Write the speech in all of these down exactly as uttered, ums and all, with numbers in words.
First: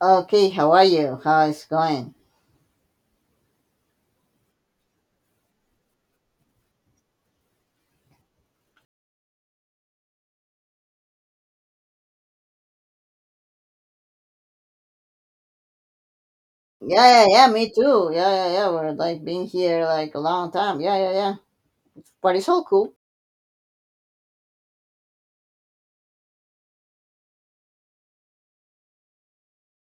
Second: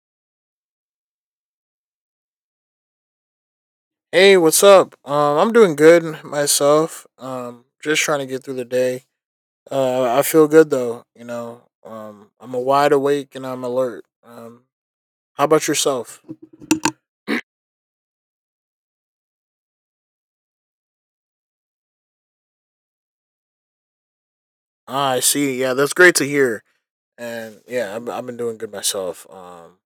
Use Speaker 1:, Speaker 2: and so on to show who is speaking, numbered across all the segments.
Speaker 1: Okay, how are you? How is going?
Speaker 2: Hey, what's up? Um, I'm doing good myself. Um, just trying to get through the day. Uh, I feel good though. You know, um, I'm a wide awake and I'm alert. Um, how about yourself?
Speaker 1: Yeah, yeah, yeah, me too. Yeah, yeah, yeah. We're like been here like a long time. Yeah, yeah, yeah. But it's all cool.
Speaker 2: Ah, I see. Yeah, that's great to hear. And yeah, I've, I've been doing good myself. Um,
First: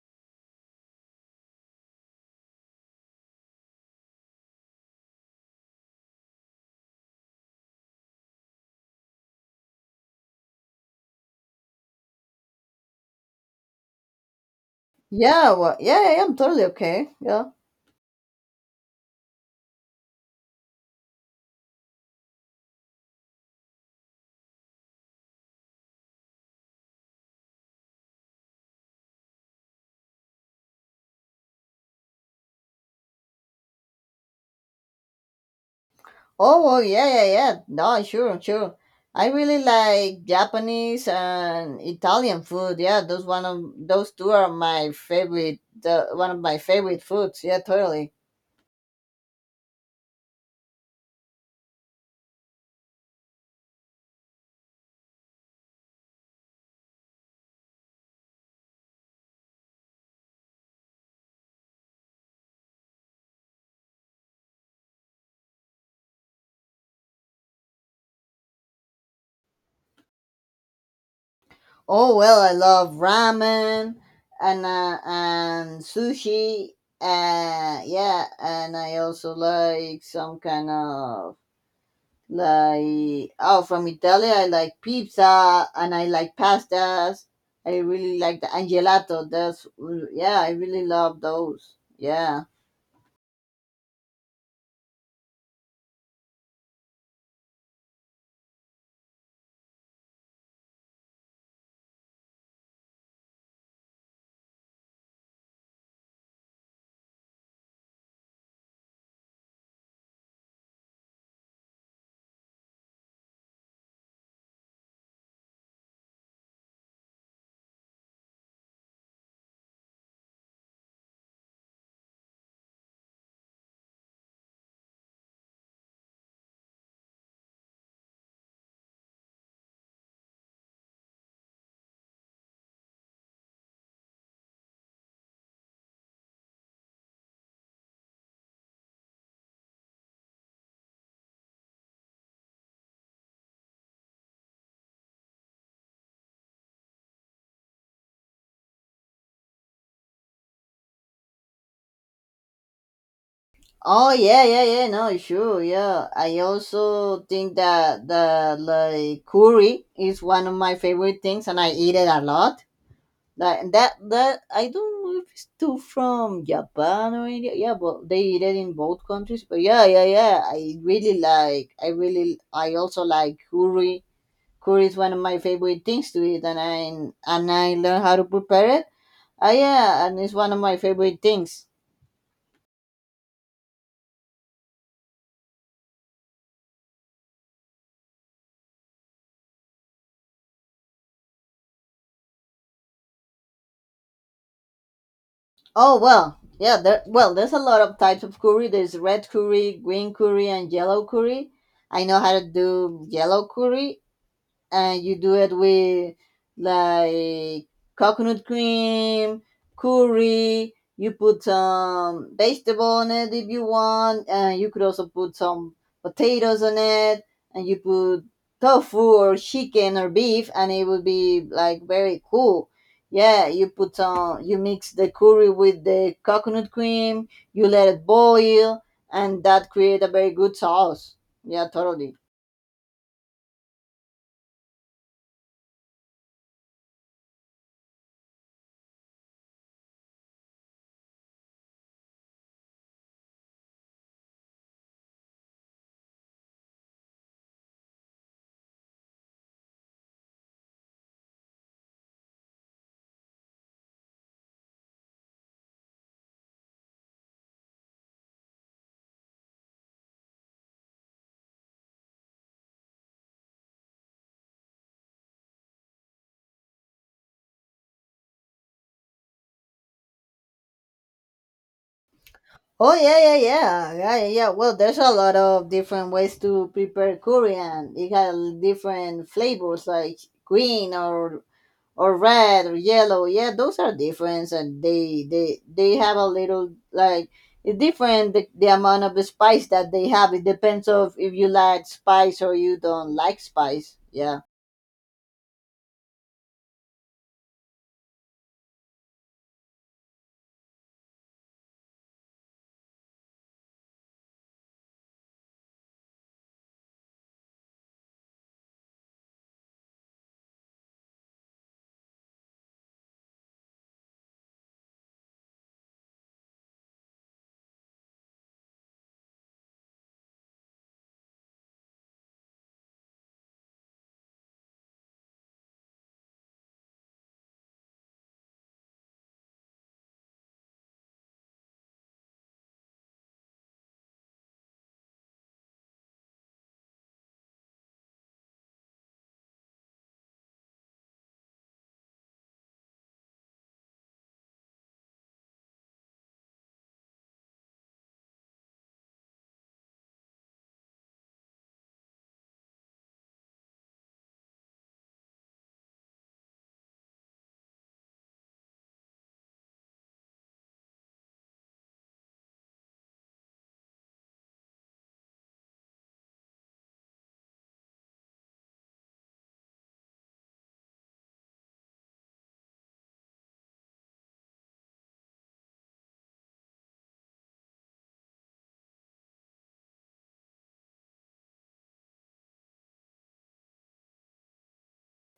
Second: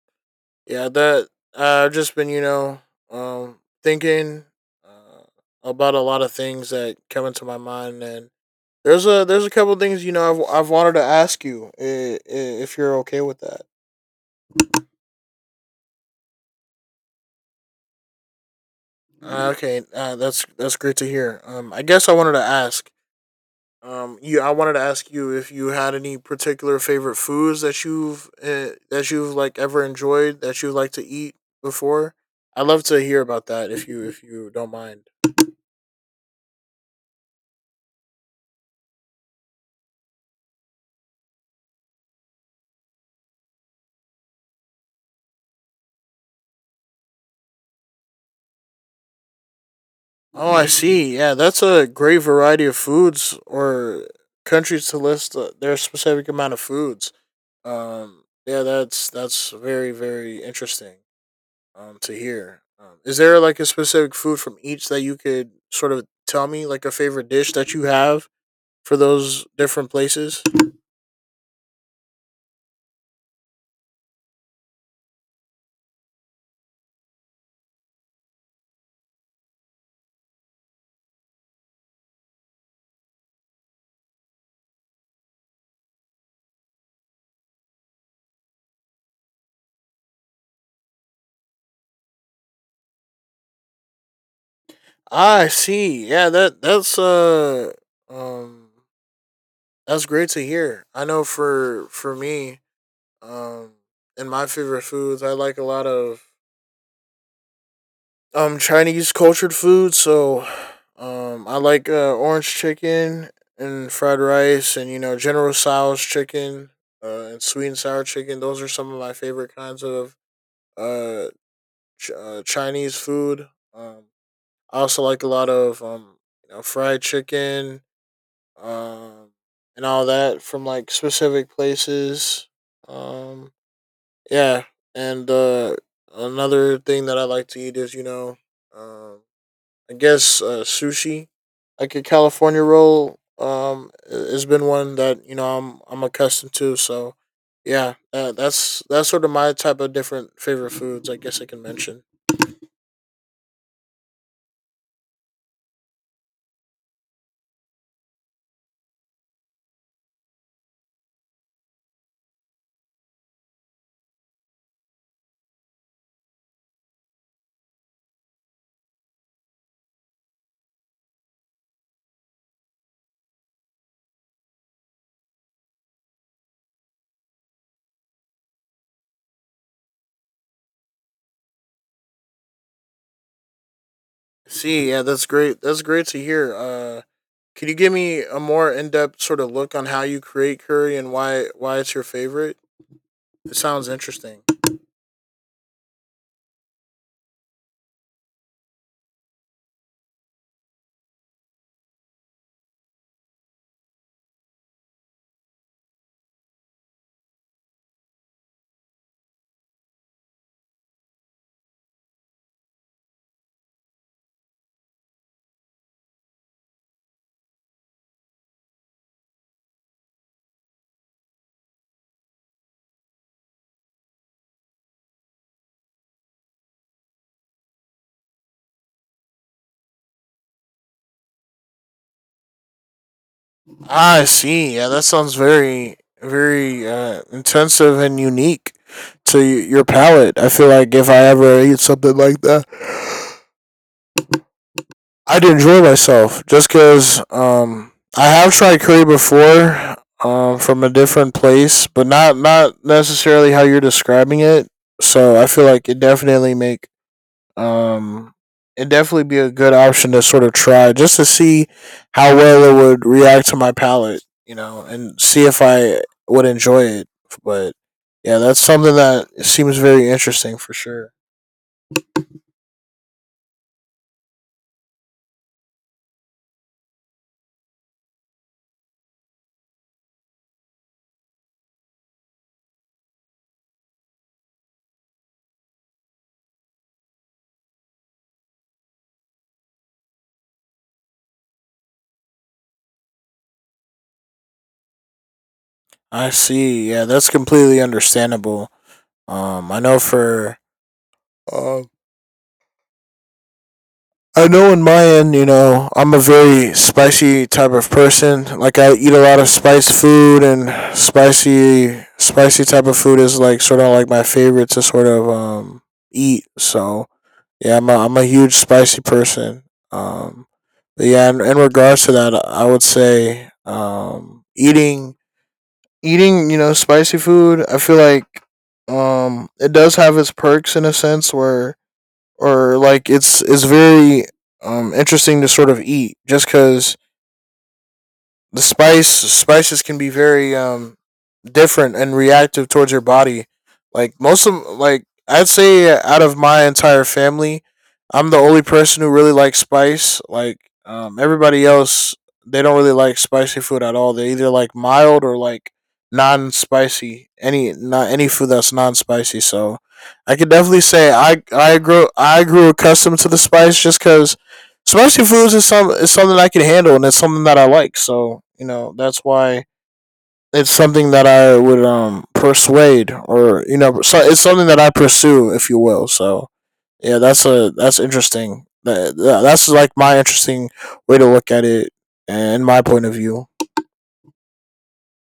Speaker 2: Yeah, that I've just been, you know, um, thinking uh, about a lot of things that come into my mind, and there's a there's a couple things you know I've I've wanted to ask you i- i- if you're okay with that.
Speaker 1: Yeah, well, yeah, yeah, yeah, I'm totally okay. Yeah.
Speaker 2: Uh, okay, uh, that's that's great to hear. Um, I guess I wanted to ask. Um, you, I wanted to ask you if you had any particular favorite foods that you've uh, that you've like ever enjoyed that you like to eat before. I'd love to hear about that if you if you don't mind.
Speaker 1: Oh, well, yeah, yeah, yeah. No, sure, sure. I really like Japanese and Italian food. Yeah, those one of those two are my favorite. Uh, one of my favorite foods. Yeah, totally.
Speaker 2: Oh, I see. Yeah, that's a great variety of foods or countries to list uh, their specific amount of foods. Um, yeah, that's that's very very interesting um to hear. Um, is there like a specific food from each that you could sort of tell me, like a favorite dish that you have for those different places?
Speaker 1: Oh well, I love ramen and uh, and sushi. Uh, yeah, and I also like some kind of like oh from Italy. I like pizza and I like pastas. I really like the and gelato. That's Yeah, I really love those. Yeah.
Speaker 2: I see. Yeah, that that's uh um that's great to hear. I know for for me, um, in my favorite foods, I like a lot of I'm trying to use cultured food, so um, I like uh, orange chicken and fried rice, and you know General Tso's chicken uh, and sweet and sour chicken. Those are some of my favorite kinds of uh, ch- uh Chinese food. Um, I also like a lot of um, you know fried chicken um, and all that from like specific places. Um, yeah, and uh, another thing that I like to eat is you know. Um, I guess uh, sushi, like a California roll, um, i- has been one that you know I'm I'm accustomed to. So, yeah, uh, that's that's sort of my type of different favorite foods. I guess I can mention.
Speaker 1: Oh yeah, yeah, yeah. No, sure. Yeah, I also think that the like curry is one of my favorite things, and I eat it a lot. Like and that that I don't know if it's too from Japan or India. Yeah, but they eat it in both countries. But yeah, yeah, yeah. I really like. I really. I also like curry. Curry is one of my favorite things to eat, and I and I learn how to prepare it. Ah, yeah, and it's one of my favorite things.
Speaker 2: See, yeah, that's great. That's great to hear. Uh, can you give me a more in depth sort of look on how you create curry and why why it's your favorite? It sounds interesting.
Speaker 1: Oh well, yeah. There, well, there's a lot of types of curry. There's red curry, green curry, and yellow curry. I know how to do yellow curry, and you do it with like coconut cream, curry. You put some vegetable on it if you want, and you could also put some potatoes on it, and you put tofu or chicken or beef, and it would be like very cool. Yeah, you put some, you mix the curry with the coconut cream, you let it boil, and that create a very good sauce. Yeah, totally.
Speaker 2: Ah, I see. Yeah, that sounds very, very uh, intensive and unique to y- your palate. I feel like if I ever eat something like that, I'd enjoy myself. Just because um, I have tried curry before um, from a different place, but not not necessarily how you're describing it. So I feel like it definitely makes um, it'd definitely be a good option to sort of try just to see how well it would react to my palate, you know, and see if I would enjoy it. But yeah, that's something that seems very interesting for sure.
Speaker 1: Oh yeah, yeah, yeah, yeah, yeah, yeah. Well, there's a lot of different ways to prepare Korean. It got different flavors like green or or red or yellow. Yeah, those are different, and they they they have a little like it's different the, the amount of the spice that they have. It depends of if you like spice or you don't like spice. Yeah.
Speaker 2: I see. Yeah, that's completely understandable. Um, I know for um, I know in my end, you know, I'm a very spicy type of person. Like I eat a lot of spiced food and spicy spicy type of food is like sort of like my favorite to sort of um eat. So, yeah, I'm a, I'm a huge spicy person. Um but yeah, in, in regards to that, I would say um eating eating, you know, spicy food, I feel like um it does have its perks in a sense where or like it's it's very um interesting to sort of eat just because the spice spices can be very um different and reactive towards your body. Like most of like I'd say out of my entire family, I'm the only person who really likes spice. Like um everybody else they don't really like spicy food at all. They either like mild or like non-spicy. Any not any food that's non-spicy. So I could definitely say I I grew I grew accustomed to the spice just cuz spicy foods is some is something I can handle, and it's something that I like. So you know that's why it's something that I would um persuade, or you know, so it's something that I pursue, if you will. So yeah, that's a that's interesting. That, that- that's like my interesting way to look at it and my point of view.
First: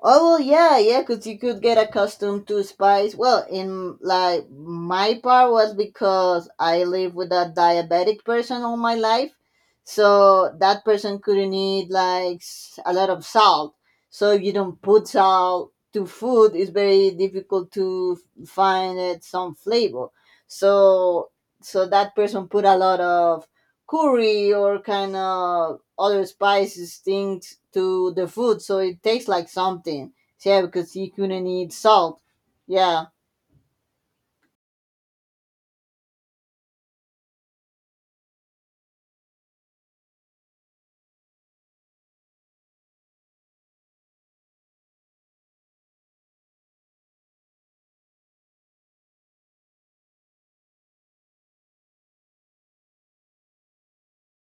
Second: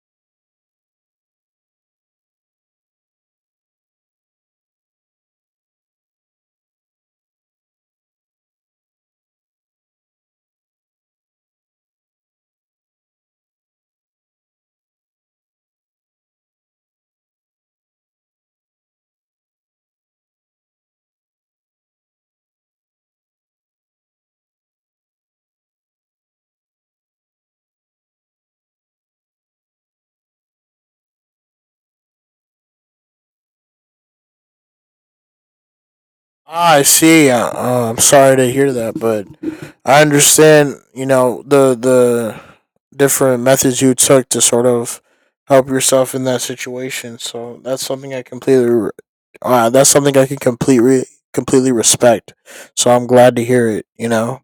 Speaker 1: Oh well, yeah, yeah, 'cause you could get accustomed to spice. Well, in like my part was because I live with a diabetic person all my life, so that person couldn't eat like s- a lot of salt. So if you don't put salt to food, it's very difficult to f- find it some flavor. So so that person put a lot of curry or kind of other spices things to the food, so it tastes like something. Yeah, because he couldn't eat salt. Yeah.
Speaker 2: Ah, I see. Uh, uh, I'm sorry to hear that, but I understand. You know the the different methods you took to sort of help yourself in that situation. So that's something I completely. re- Uh, that's something I can completely completely respect. So I'm glad to hear it. You know.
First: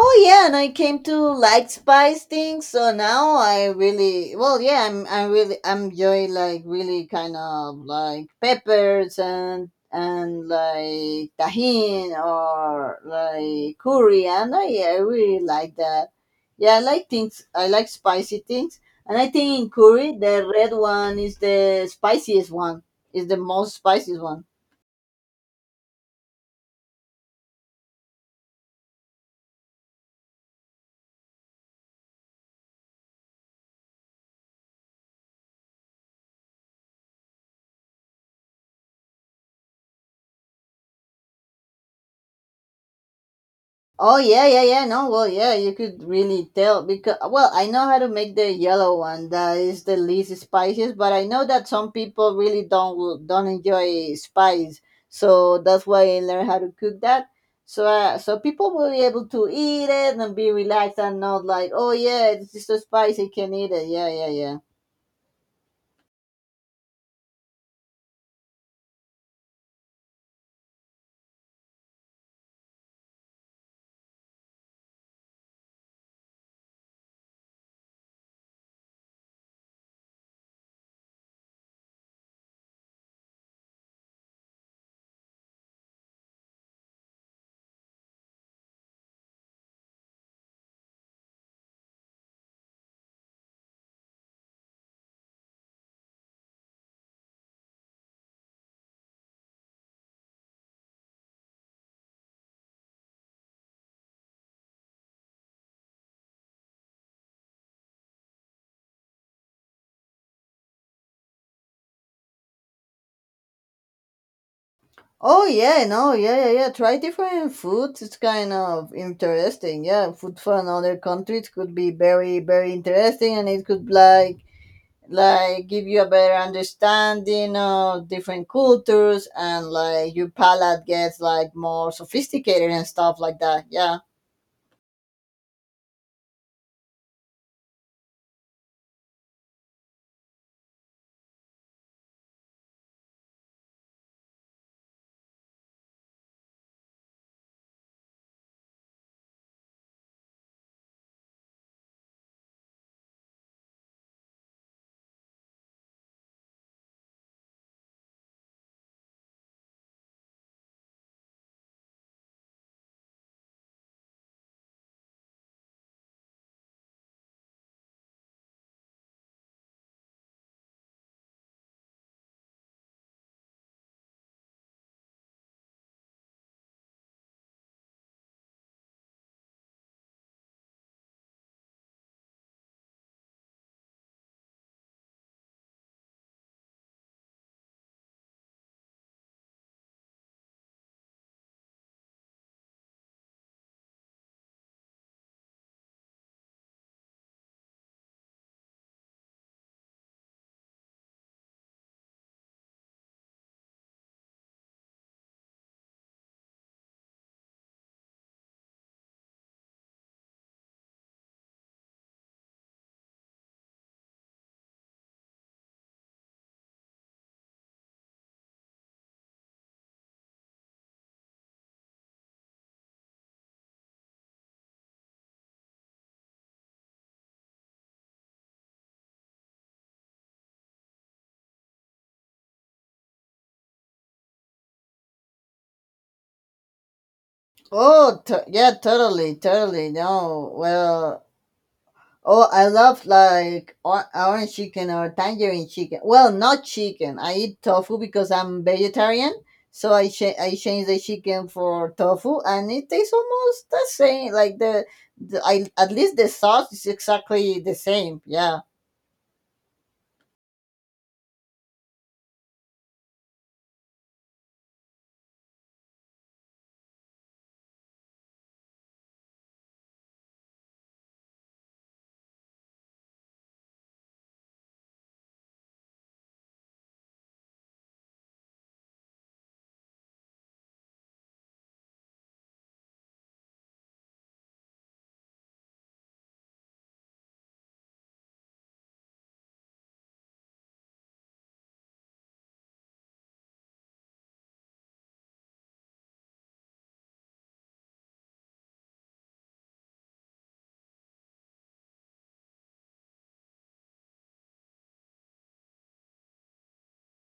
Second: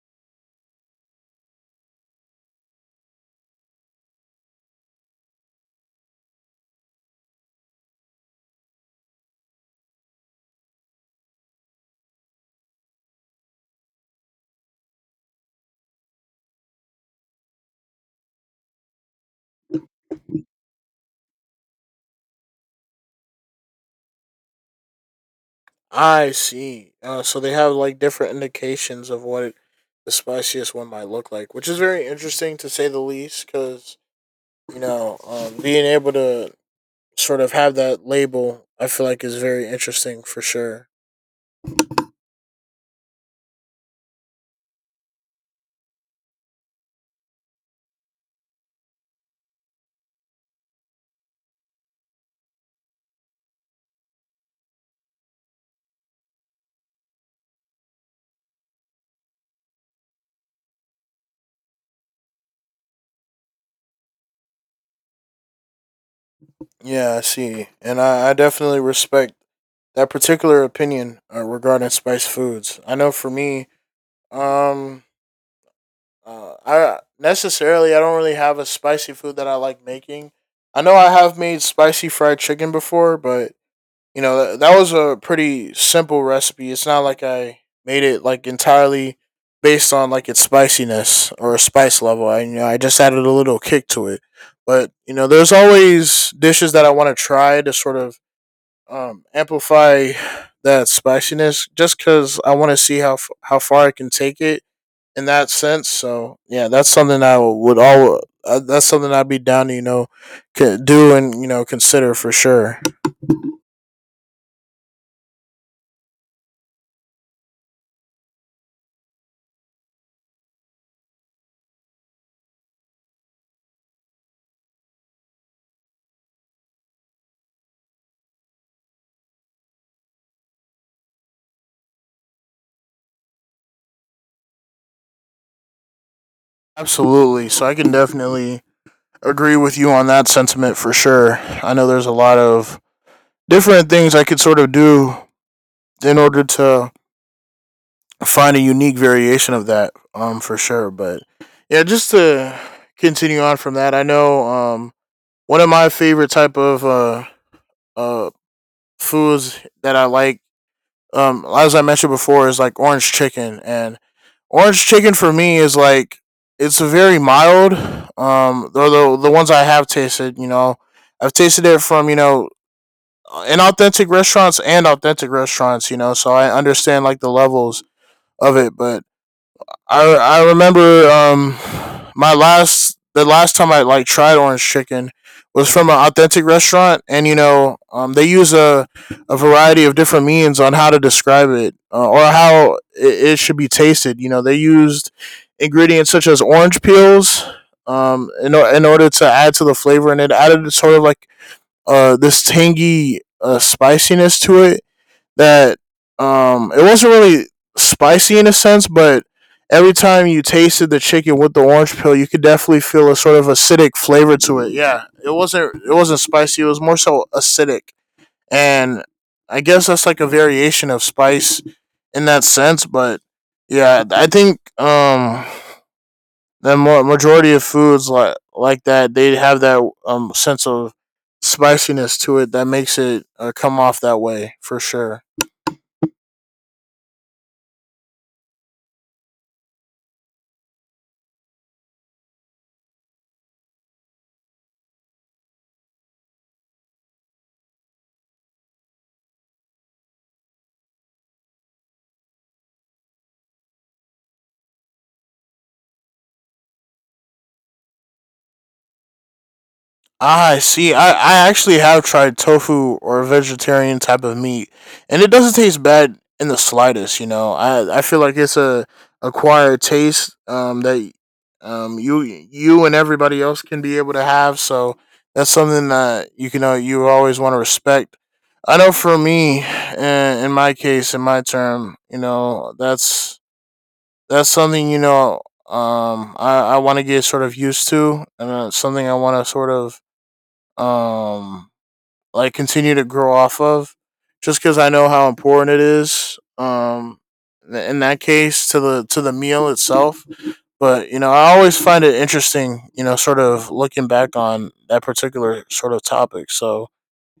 Speaker 1: Oh yeah, and I came to like spice things, so now I really well, yeah, I'm I really I'm enjoy like really kind of like peppers and and like tajin or like coriander. Yeah, I I really like that. Yeah, I like things. I like spicy things, and I think in curry the red one is the spiciest one. Is the most spiciest one.
Speaker 2: I see. Uh, so they have like different indications of what the spiciest one might look like, which is very interesting to say the least. Because you know, um, being able to sort of have that label, I feel like is very interesting for sure.
Speaker 1: Oh yeah, yeah, yeah. No, well, yeah, you could really tell because well, I know how to make the yellow one. That is the least spiciest, but I know that some people really don't will- don't enjoy spice, so that's why I learned how to cook that. So, uh, so people will be able to eat it and be relaxed and not like, oh yeah, it's just so spicy, can eat it. Yeah, yeah, yeah.
Speaker 2: Yeah, I see. And I, I definitely respect that particular opinion uh, regarding spiced foods. I know for me, um, uh, I necessarily I don't really have a spicy food that I like making. I know I have made spicy fried chicken before, but you know that, was a pretty simple recipe. It's not like I made it like entirely based on like its spiciness or spice level. I you know i just added a little kick to it. But you know there's always dishes that I want to try to sort of um, amplify that spiciness just because I want to see how f- how far I can take it in that sense. So yeah, that's something I would all uh, that's something I'd be down to you know c- do and you know consider for sure.
Speaker 1: Oh yeah, no, yeah, yeah, yeah. Try different foods. It's kind of interesting. Yeah, food from other countries could be very, very interesting, and it could like like give you a better understanding of different cultures, and like your palate gets like more sophisticated and stuff like that. Yeah.
Speaker 2: Absolutely. So I can definitely agree with you on that sentiment for sure. I know there's a lot of different things I could sort of do in order to find a unique variation of that, um, for sure. But yeah, just to continue on from that, I know um one of my favorite type of uh uh foods that I like um as I mentioned before is like orange chicken and orange chicken for me is like it's very mild. Um though the the ones I have tasted, you know, I've tasted it from, you know, inauthentic restaurants and authentic restaurants, you know, so I understand like the levels of it, but I I remember um my last the last time I like tried orange chicken was from an authentic restaurant, and you know um they use a a variety of different means on how to describe it uh, or how it, it should be tasted. You know they used ingredients such as orange peels um in o- in order to add to the flavor, and it added sort of like uh this tangy uh spiciness to it that um it wasn't really spicy in a sense, but every time you tasted the chicken with the orange peel, you could definitely feel a sort of acidic flavor to it. Yeah, it wasn't it wasn't spicy. It was more so acidic, and I guess that's like a variation of spice in that sense. But yeah, I think um the mo- majority of foods like like that they have that um sense of spiciness to it that makes it uh, come off that way for sure.
Speaker 1: Oh, t- yeah, totally, totally. No, well, oh, I love like or- orange chicken or tangerine chicken. Well, not chicken. I eat tofu because I'm vegetarian, so I cha- I change the chicken for tofu, and it tastes almost the same. Like the, the I at least the sauce is exactly the same. Yeah.
Speaker 2: Ah, see, I, I actually have tried tofu or vegetarian type of meat, and it doesn't taste bad in the slightest. You know, I I feel like it's a acquired taste um, that um, you you and everybody else can be able to have. So that's something that you can uh, you always want to respect. I know for me, in, in my case, in my term, you know, that's that's something you know um, I I want to get sort of used to, and uh, something I want to sort of um like continue to grow off of just because I know how important it is um in that case to the to the meal itself. But you know I always find it interesting you know sort of looking back on that particular sort of topic. So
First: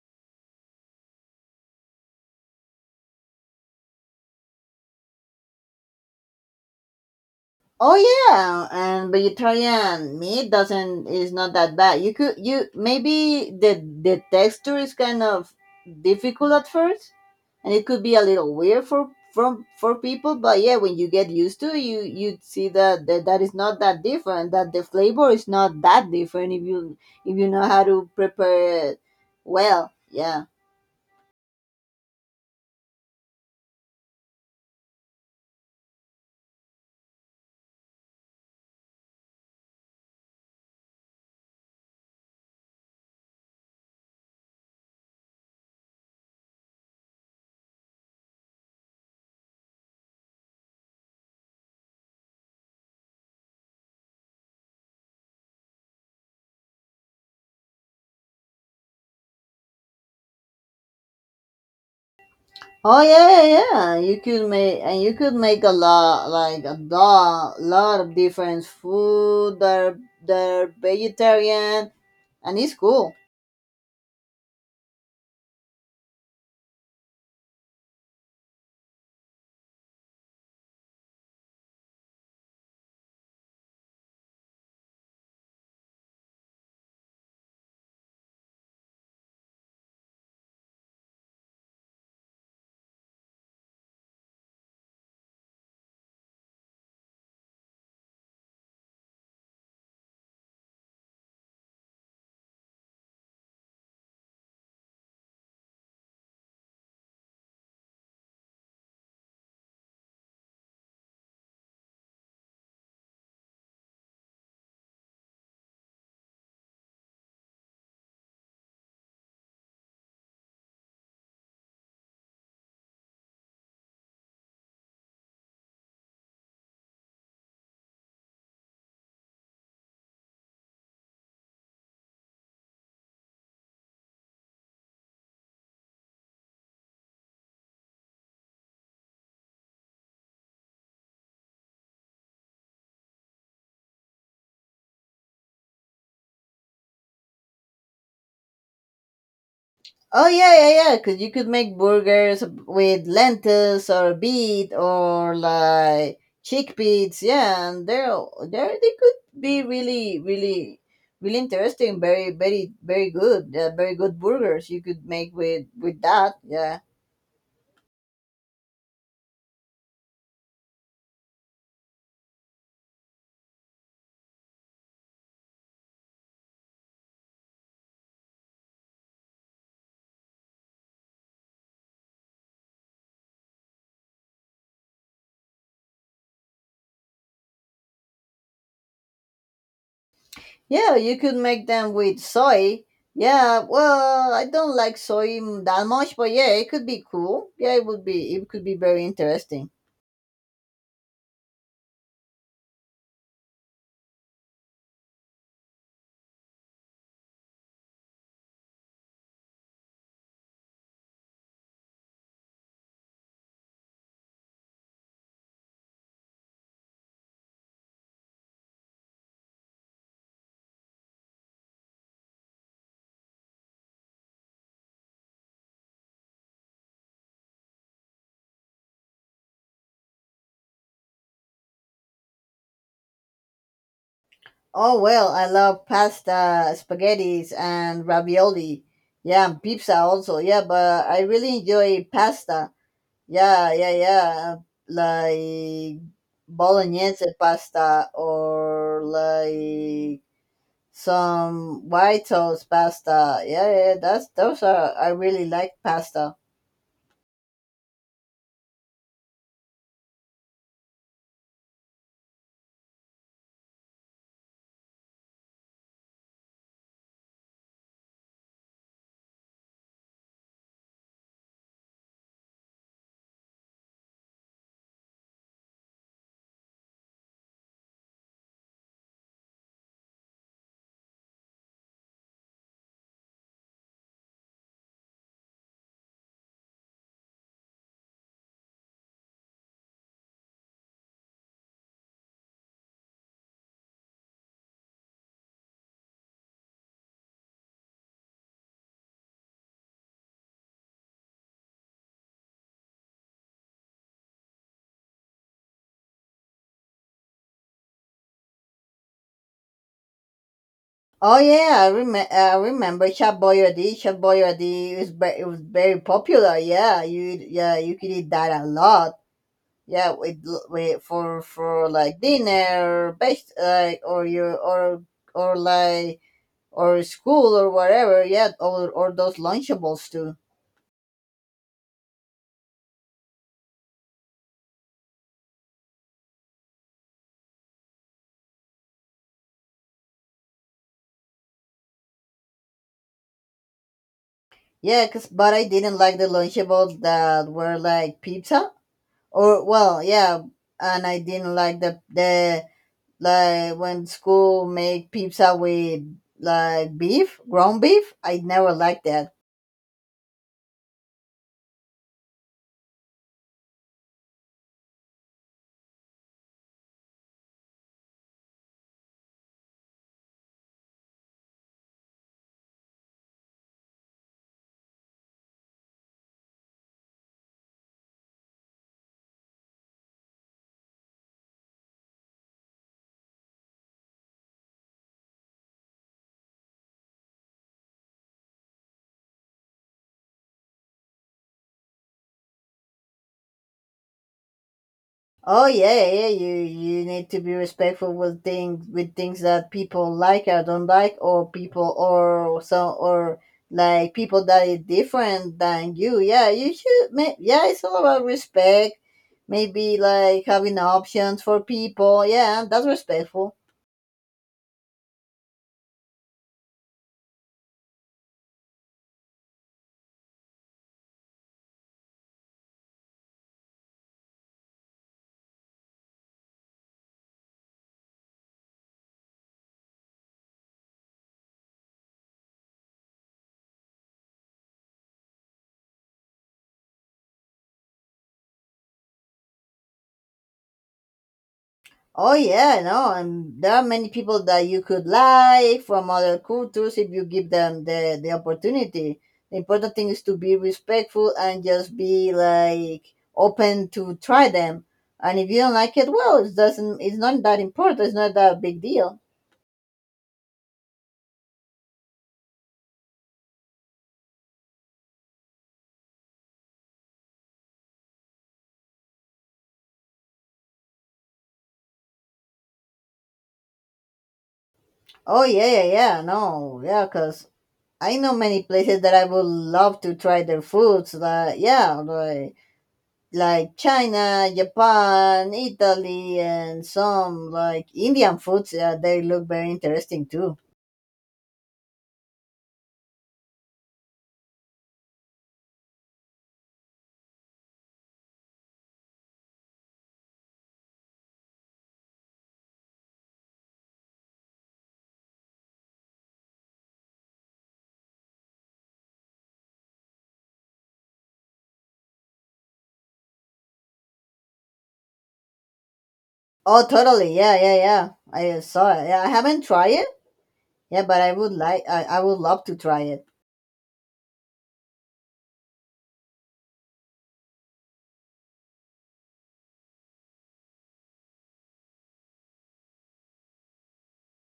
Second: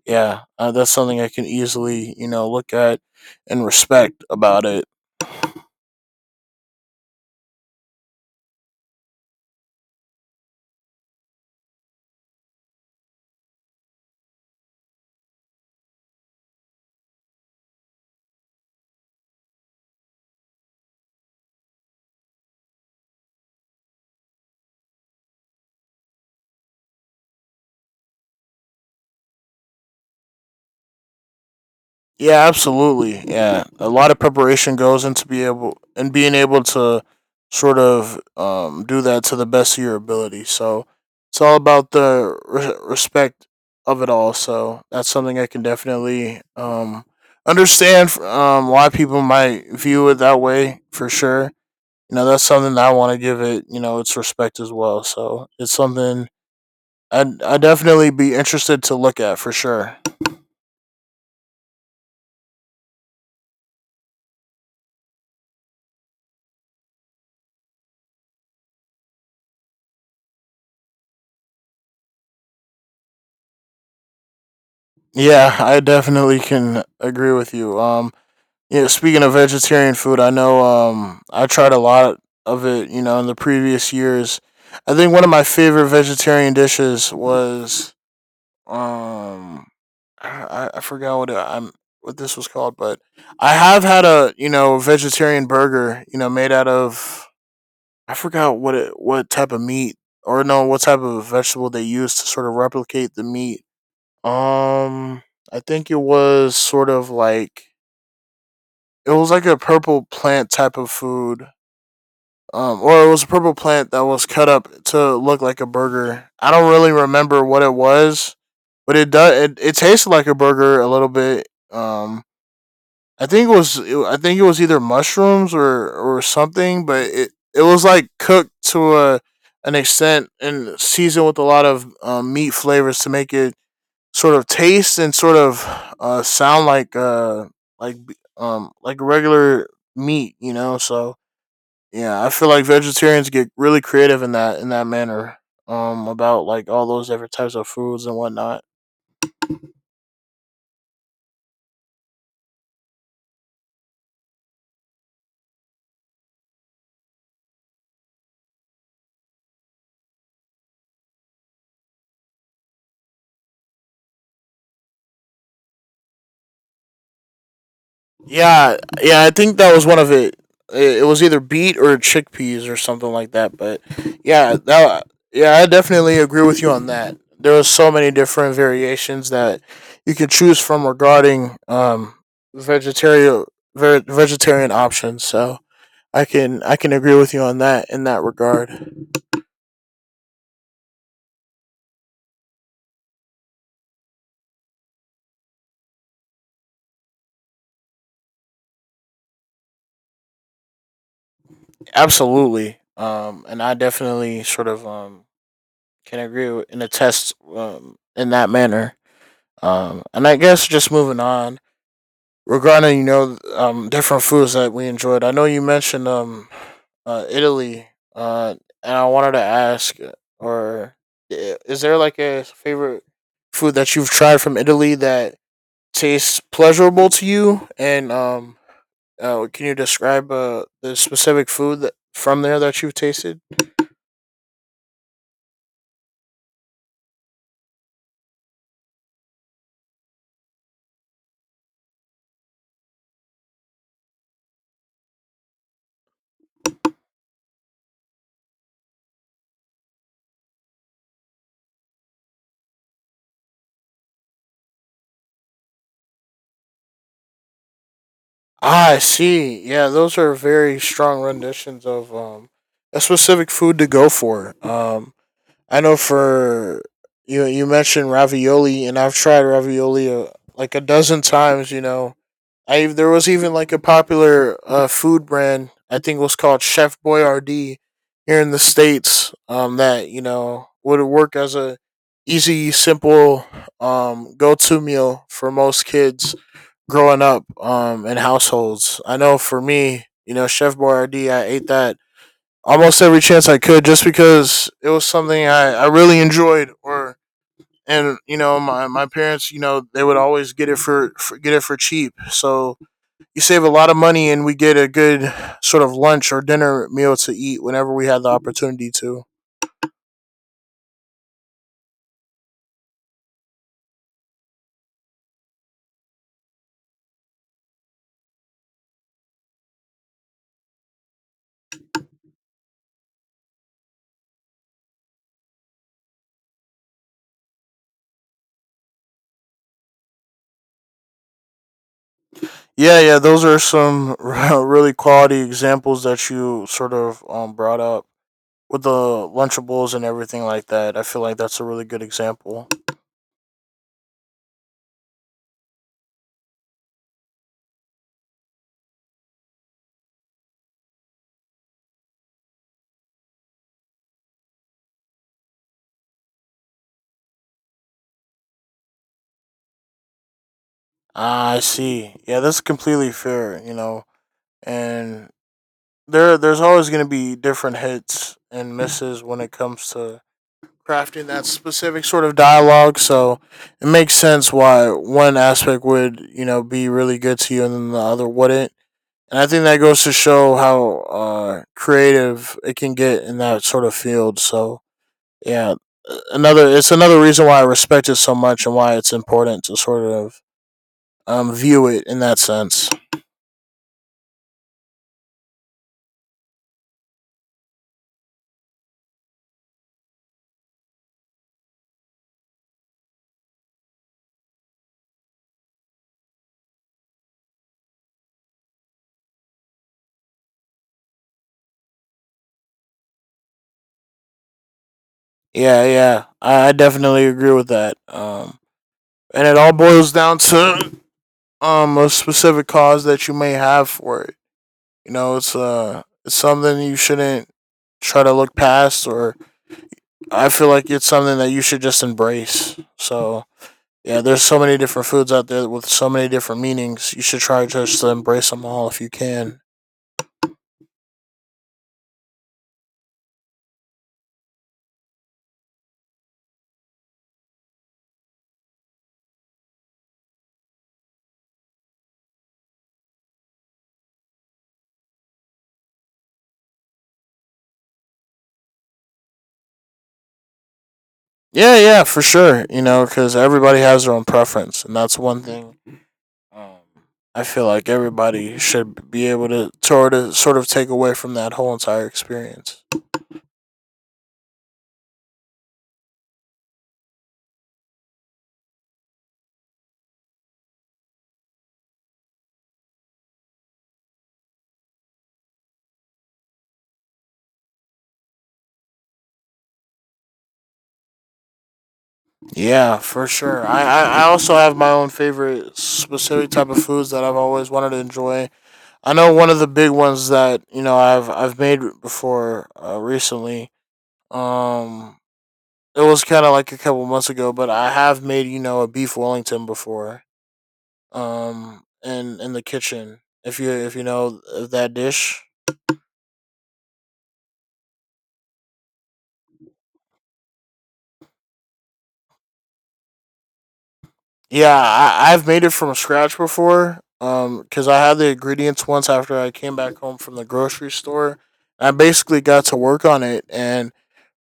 Speaker 2: yeah, uh, that's something I can easily you know look at and respect about it.
Speaker 1: Oh yeah, and vegetarian meat doesn't is not that bad. You could you maybe the the texture is kind of difficult at first, and it could be a little weird for from for people. But yeah, when you get used to it, you you see that, that that is not that different. That the flavor is not that different if you if you know how to prepare it well. Yeah.
Speaker 2: Yeah, absolutely. Yeah, a lot of preparation goes into be able and being able to sort of um, do that to the best of your ability. So it's all about the re- respect of it all. So that's something I can definitely um, understand f- um, why people might view it that way for sure. You know, that's something that I want to give it. you know, its respect as well. So it's something I I definitely be interested to look at for sure.
Speaker 1: Oh yeah, yeah, yeah. You could make and you could make a lot, like a lot, lot of different food. They're they're vegetarian, and it's cool.
Speaker 2: Yeah, I definitely can agree with you. Um, yeah, speaking of vegetarian food, I know um I tried a lot of it, you know, in the previous years. I think one of my favorite vegetarian dishes was um I, I forgot what it, I'm what this was called, but I have had a, you know, vegetarian burger, you know, made out of I forgot what it what type of meat or no, what type of vegetable they use to sort of replicate the meat um, I think it was sort of like it was like a purple plant type of food. Um, or it was a purple plant that was cut up to look like a burger. I don't really remember what it was, but it does. It, it tasted like a burger a little bit. Um, I think it was. it- I think it was either mushrooms or or something, but it it was like cooked to a an extent and seasoned with a lot of um, meat flavors to make it sort of taste and sort of uh, sound like uh like um like regular meat, you know. So yeah, I feel like vegetarians get really creative in that in that manner um about like all those different types of foods and whatnot.
Speaker 1: Oh yeah, yeah, yeah. Cause you could make burgers with lentils or beet or like chickpeas. Yeah, and they're they're they could be really, really, really interesting. Very, very, very good. Uh, very good burgers you could make with with that. Yeah.
Speaker 2: Yeah, yeah, I think that was one of it. It it was either beet or chickpeas or something like that. But yeah, that yeah, I definitely agree with you on that. There was so many different variations that you can choose from regarding um vegetarian ver- vegetarian options. So I can I can agree with you on that in that regard.
Speaker 1: Yeah, you could make them with soy. Yeah, well, I don't like soy m- that much, but yeah, it could be cool. Yeah, it would be. It could be very interesting.
Speaker 2: Absolutely. Um, and I definitely sort of um can agree with- and attest um in that manner. Um, and I guess just moving on regarding you know um different foods that we enjoyed. I know you mentioned um uh, Italy, uh, and I wanted to ask, uh, or i- is there like a favorite food that you've tried from Italy that tastes pleasurable to you? And um, uh, can you describe uh, the specific food that from there that you've tasted?
Speaker 1: Oh well, I love pasta, spaghettis, and ravioli. Yeah, and pizza also. Yeah, but I really enjoy pasta. Yeah, yeah, yeah. Like bolognese pasta or like some white sauce pasta. Yeah, yeah, that's those are I really like pasta.
Speaker 2: Ah, I see. Yeah, those are very strong renditions of um, a specific food to go for. Um, I know for you, you mentioned ravioli, and I've tried ravioli uh, like a dozen times. You know, I there was even like a popular uh, food brand I think was called Chef Boyardee here in the states. Um, that you know would work as a easy, simple um go to meal for most kids growing up um in households. I know for me, you know, Chef Boyardee, I ate that almost every chance I could just because it was something I, I really enjoyed or and you know my, my parents you know they would always get it for, for get it for cheap so you save a lot of money and we get a good sort of lunch or dinner meal to eat whenever we had the opportunity to
Speaker 1: Oh yeah, I remember. I remember Chef Boyardee. Chef Boyardee is ve- it was very popular. Yeah, you yeah you could eat that a lot. Yeah, with, with for for like dinner, or best like or your or or like or school or whatever. Yeah, or or those lunchables too.
Speaker 2: yeah yeah those are some really quality examples that you sort of um, brought up with the Lunchables and everything like that. I feel like that's a really good example.
Speaker 1: Yeah, cause but I didn't like the lunchables that were like pizza. Or well, yeah, and I didn't like the the like when school make pizza with like beef, ground beef. I never liked that.
Speaker 2: Ah, I see. Yeah, that's completely fair, you know. And there there's always going to be different hits and misses when it comes to crafting that specific sort of dialogue, so it makes sense why one aspect would, you know, be really good to you and then the other wouldn't. And I think that goes to show how uh, creative it can get in that sort of field. So, yeah, another it's another reason why I respect it so much and why it's important to sort of um view it in that sense.
Speaker 1: Oh yeah, yeah. You you need to be respectful with things with things that people like or don't like, or people or so or like people that is different than you. Yeah, you should. ma- Yeah, it's all about respect. Maybe like having options for people. Yeah, that's respectful.
Speaker 2: Yeah, yeah, I, I definitely agree with that. Um, and it all boils down to um a specific cause that you may have for it. You know, it's uh it's something you shouldn't try to look past or I feel like it's something that you should just embrace. So, yeah, there's so many different foods out there with so many different meanings. You should try just to embrace them all if you can.
Speaker 1: Oh yeah, no, and there are many people that you could like from other cultures if you give them the, the opportunity. The important thing is to be respectful and just be like open to try them. And if you don't like it, well, it doesn't. It's not that important. It's not that big deal.
Speaker 2: Yeah, yeah, for sure. You know, because everybody has their own preference, and that's one thing. Um, I feel like everybody should be able to sort of sort of take away from that whole entire experience.
Speaker 1: Oh yeah, yeah, yeah. No, yeah, cause I know many places that I would love to try their foods. That yeah, like like China, Japan, Italy, and some like Indian foods. Yeah, they look very interesting too.
Speaker 2: Yeah, for sure. I, I, I also have my own favorite specific type of foods that I've always wanted to enjoy. I know one of the big ones that you know I've I've made before uh, recently. Um, it was kind of like a couple months ago, but I have made you know a beef Wellington before. Um, in in the kitchen, if you if you know uh, that dish,
Speaker 1: Oh, totally. Yeah, yeah, yeah. I saw it. Yeah, I haven't tried it. Yeah, but I would like. I, I would love to try it.
Speaker 2: yeah, I, I've made it from scratch before. Um, because I had the ingredients once after I came back home from the grocery store. I basically got to work on it, and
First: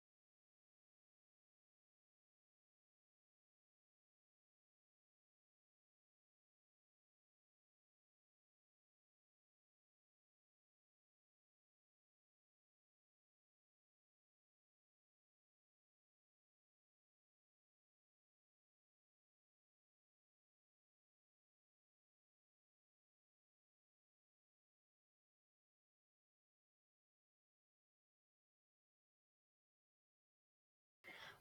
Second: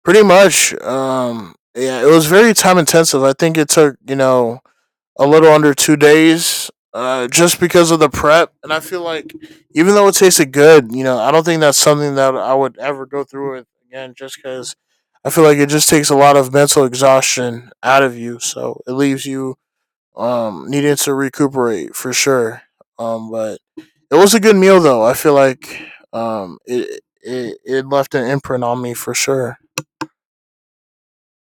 Speaker 2: pretty much, um, yeah, it was very time intensive. I think it took you know a little under two days, uh, just because of the prep. And I feel like even though it tasted good, you know, I don't think that's something that I would ever go through with again, just because I feel like it just takes a lot of mental exhaustion out of you. So it leaves you um, needed to recuperate for sure. Um, but it was a good meal though. I feel like um it it it left an imprint on me for sure.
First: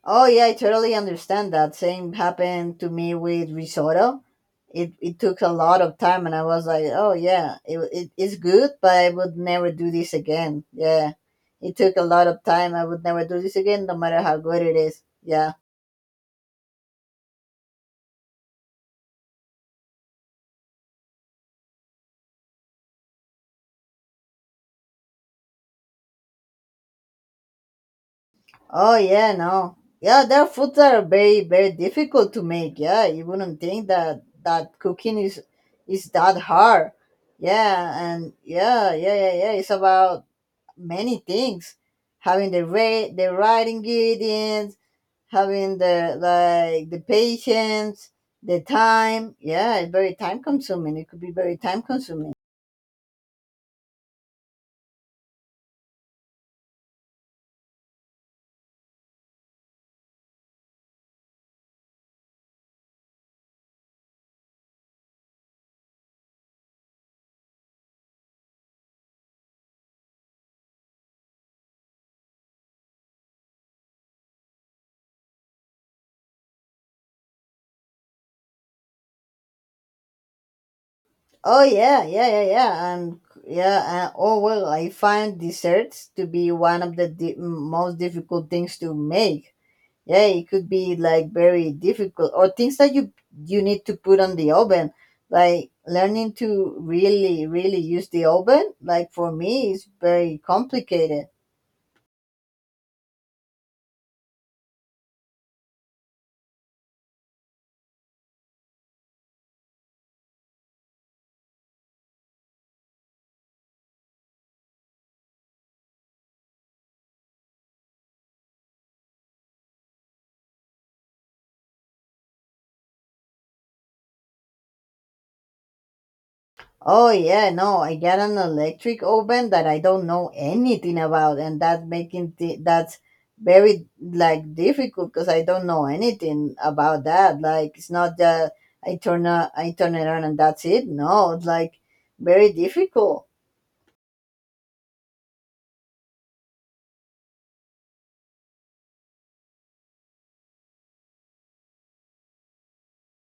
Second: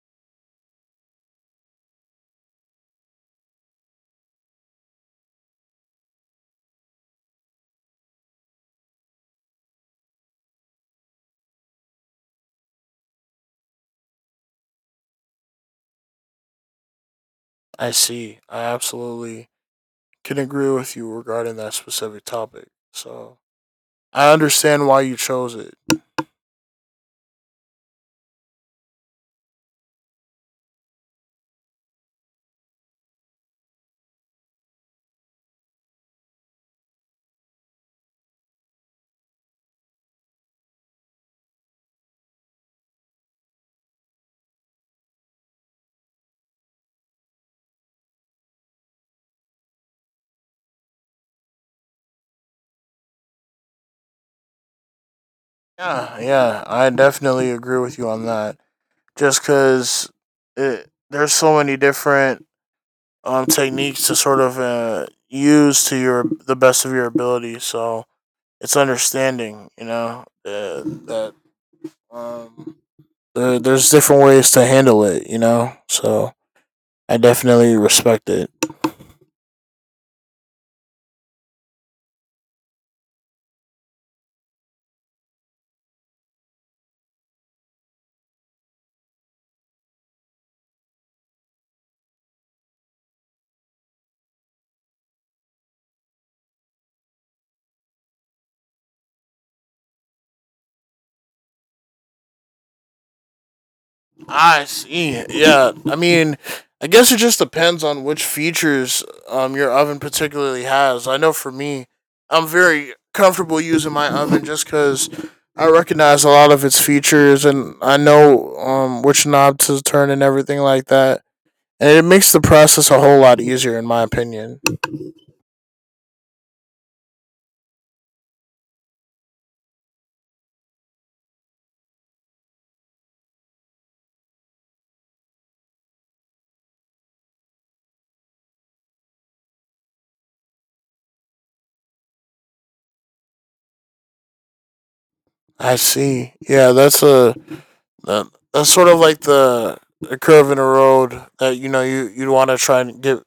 Speaker 1: Oh yeah, I totally understand that. Same happened to me with risotto. It it took a lot of time, and I was like, oh yeah, it it is good, but I would never do this again. Yeah, it took a lot of time. I would never do this again, no matter how good it is. Yeah.
Speaker 2: I see. I absolutely can agree with you regarding that specific topic. So I understand why you chose it.
Speaker 1: Oh yeah, no. Yeah, their foods are very very difficult to make. Yeah, you wouldn't think that that cooking is is that hard. Yeah, and yeah, yeah, yeah, yeah. It's about many things, having the right the right ingredients, having the like the patience, the time. Yeah, it's very time consuming. It could be very time consuming.
Speaker 2: Yeah, yeah, I definitely agree with you on that. Just because it there's so many different um techniques to sort of uh, use to your the best of your ability. So it's understanding, you know, uh, that um, uh, there's different ways to handle it, you know. So I definitely respect it.
Speaker 1: Oh yeah, yeah, yeah, yeah, and yeah. Uh, oh well, I find desserts to be one of the di- most difficult things to make. Yeah, it could be like very difficult, or things that you you need to put on the oven. Like learning to really, really use the oven. Like for me, is very complicated.
Speaker 2: I see. Yeah. I mean, I guess it just depends on which features um your oven particularly has. I know for me, I'm very comfortable using my oven just because I recognize a lot of its features and I know um which knob to turn and everything like that. And it makes the process a whole lot easier in my opinion.
Speaker 1: Oh yeah, no, I got an electric oven that I don't know anything about, and that making th- that's very like difficult because I don't know anything about that. Like it's not that I turn a, I turn it on and that's it. No, it's like very difficult.
Speaker 2: I see. Yeah, that's a That, that's sort of like the a curve in a road that you know you you'd want to try and get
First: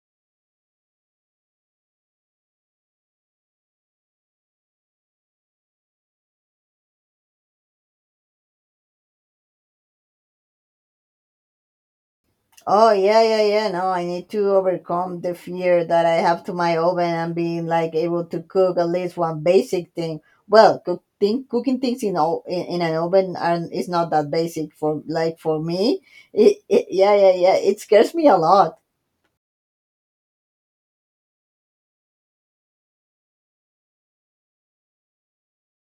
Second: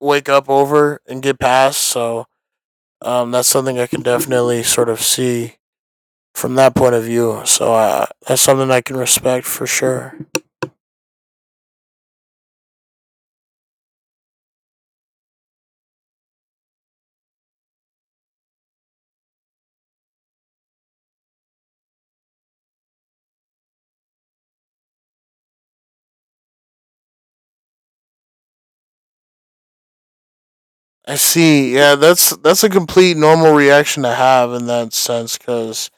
Speaker 2: wake up over and get past. So um, that's something I can definitely sort of see from that point of view. So uh, that's something I can respect for sure.
Speaker 1: Oh yeah, yeah, yeah. No, I need to overcome the fear that I have to my oven and being like able to cook at least one basic thing. Well, cook thing, cooking things in all in, in an oven and it's not that basic for like for me. It, it Yeah, yeah, yeah. It scares me a lot.
Speaker 2: I see. Yeah, that's that's a complete normal reaction to have in that sense because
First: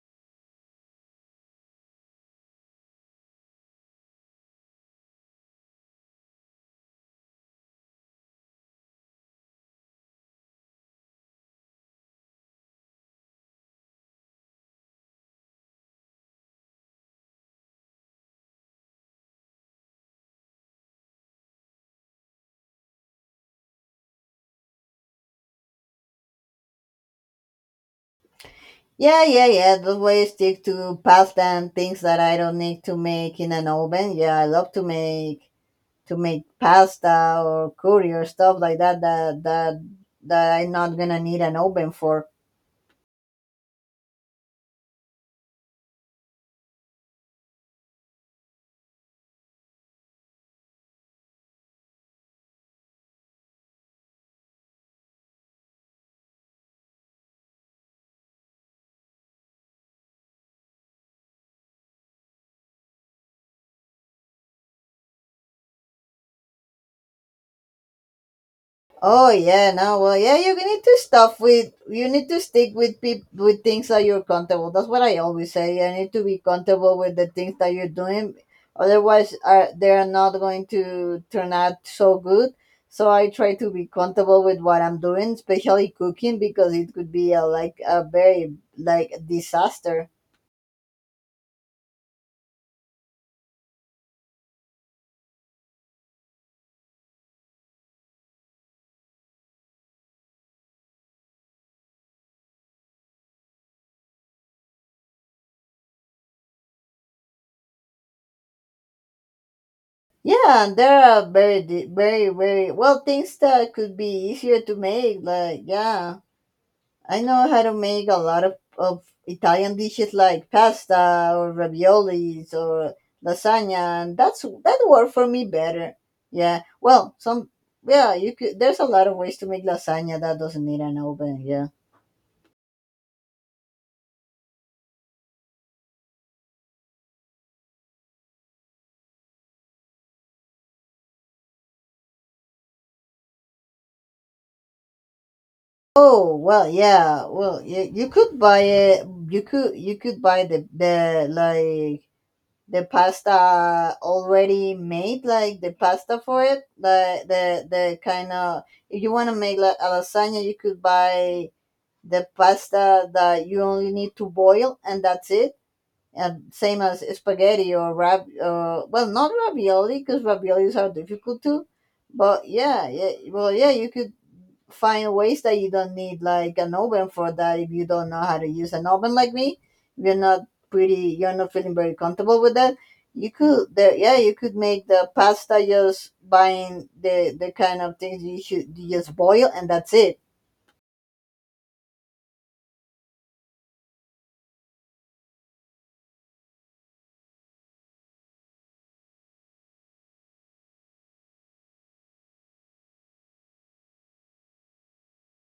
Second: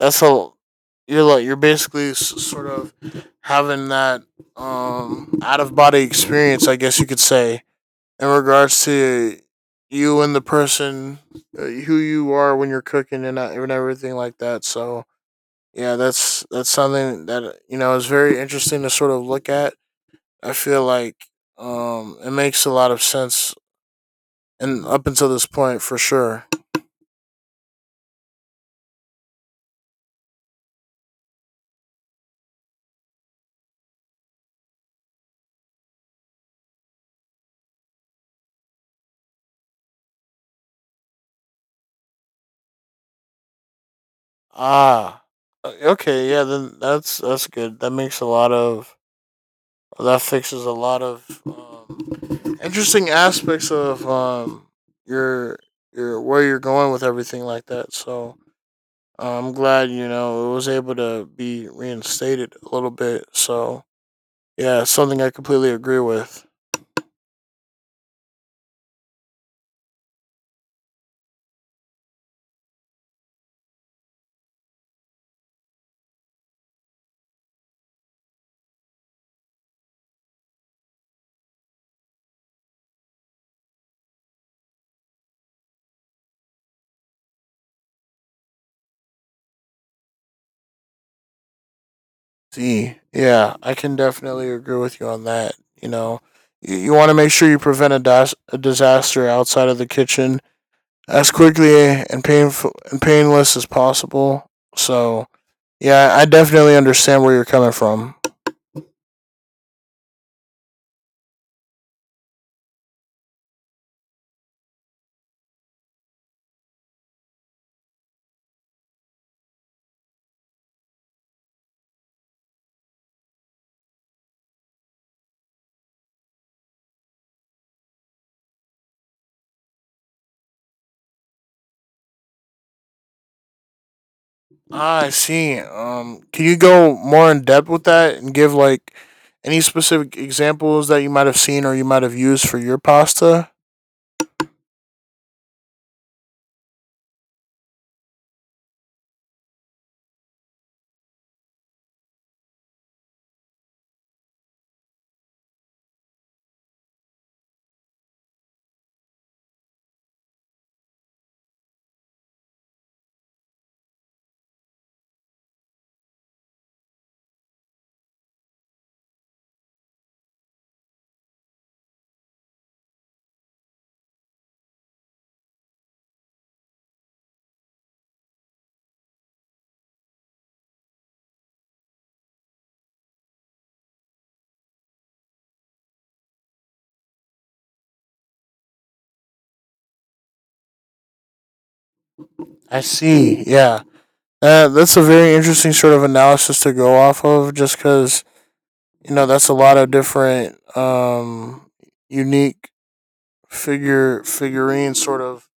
Speaker 2: that's a you're like you're basically s- sort of having that um out of body experience, I guess you could say, in regards to you and the person uh, who you are when you're cooking and uh, and everything like that. So yeah, that's that's something that uh, you know is very interesting to sort of look at. I feel like um it makes a lot of sense and up until this point for sure.
Speaker 1: Yeah, yeah, yeah. That's why stick to pasta and things that I don't need to make in an oven. Yeah, I love to make to make pasta or curry or stuff like that that that that I'm not gonna need an oven for.
Speaker 2: Ah, uh, okay, yeah, then that's that's good. That makes a lot of Well, that fixes a lot of um, interesting aspects of um, your your where you're going with everything like that. So uh, I'm glad you know it was able to be reinstated a little bit. So yeah, it's something I completely agree with.
Speaker 1: Oh yeah, no, well, yeah, you need to stop with. You need to stick with peop with things that you're comfortable. That's what I always say. You need to be comfortable with the things that you're doing. Otherwise, are they are not going to turn out so good. So I try to be comfortable with what I'm doing, especially cooking, because it could be a, like a very like disaster.
Speaker 2: See, yeah, I can definitely agree with you on that. You know, you, you want to make sure you prevent a, dis- a disaster outside of the kitchen as quickly and painful and painless as possible. So yeah, I definitely understand where you're coming from.
Speaker 1: Yeah, and there are very di- very very well things that could be easier to make. Like, yeah. I know how to make a lot of, of Italian dishes like pasta or raviolis or lasagna, and that's that worked for me better. Yeah, well, some yeah, you could. There's a lot of ways to make lasagna that doesn't need an oven. Yeah.
Speaker 2: Ah, I see. Um, can you go more in depth with that and give like any specific examples that you might have seen or you might have used for your pasta?
Speaker 1: Oh, well, yeah. Well, you, you could buy it. You could you could buy the the like the pasta already made, like the pasta for it, the the the kind of. If you want to make like a lasagna, you could buy the pasta that you only need to boil, and that's it. And same as spaghetti or rab uh, well, not ravioli, because raviolis are difficult too. But yeah, yeah, well, yeah, you could find ways that you don't need like an oven for that, if you don't know how to use an oven like me, if you're not pretty you're not feeling very comfortable with that. You could there yeah you could make the pasta just buying the the kind of things you should you just boil, and that's it.
Speaker 2: I see. Yeah, uh, that's a very interesting sort of analysis to go off of, just because you know that's a lot of different um unique figure figurine sort of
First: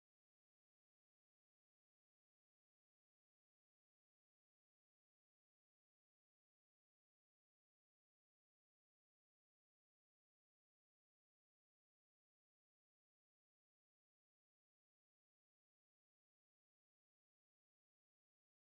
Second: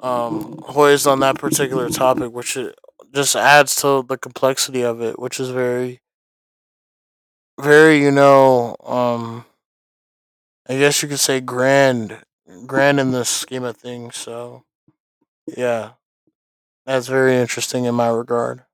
Speaker 2: um, poised on that particular topic, which it just adds to the complexity of it, which is very very you know um, I guess you could say grand grand in the scheme of things. So yeah, that's very interesting in my regard.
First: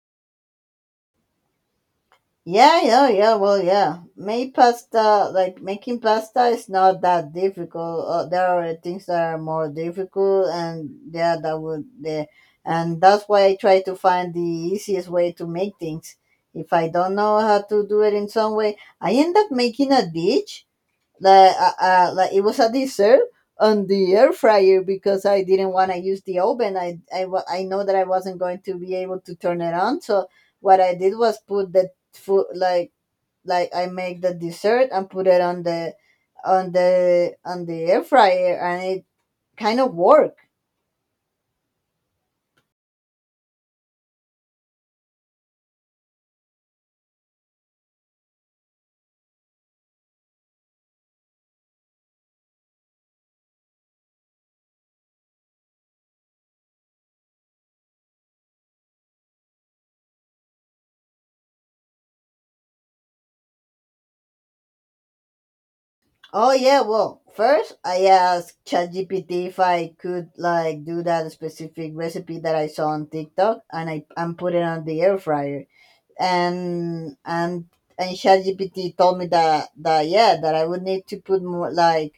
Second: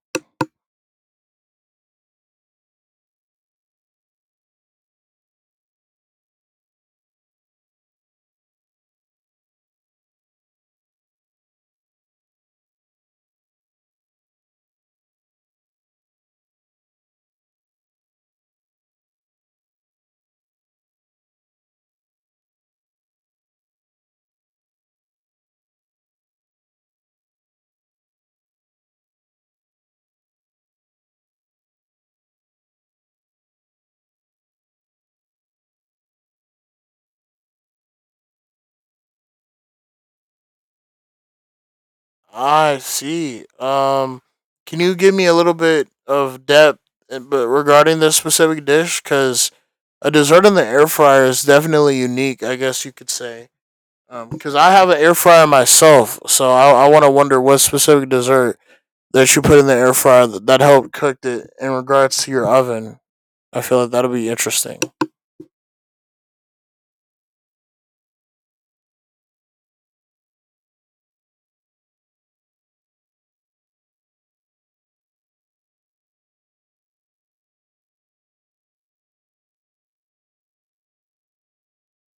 Speaker 1: Yeah, yeah, yeah. Well, yeah. Make pasta, like making pasta is not that difficult. Uh, there are things that are more difficult, and yeah, that would, the and that's why I try to find the easiest way to make things. If I don't know how to do it in some way, I end up making a dish like, uh, uh, like it was a dessert on the air fryer, because I didn't want to use the oven. I, I, wa- I know that I wasn't going to be able to turn it on. So what I did was put the food like like I make the dessert, and put it on the on the on the air fryer, and it kind of worked.
Speaker 2: I see. Um, can you give me a little bit of depth, uh, but regarding this specific dish, because a dessert in the air fryer is definitely unique. I guess you could say. Because um, I have an air fryer myself, so I, I want to wonder what specific dessert that you put in the air fryer that, that helped cooked it in regards to your oven. I feel like that'll be interesting.
Speaker 1: Oh, yeah. Well, first I asked ChatGPT if I could like do that specific recipe that I saw on TikTok, and I and put it on the air fryer, and and and ChatGPT told me that that yeah that I would need to put more like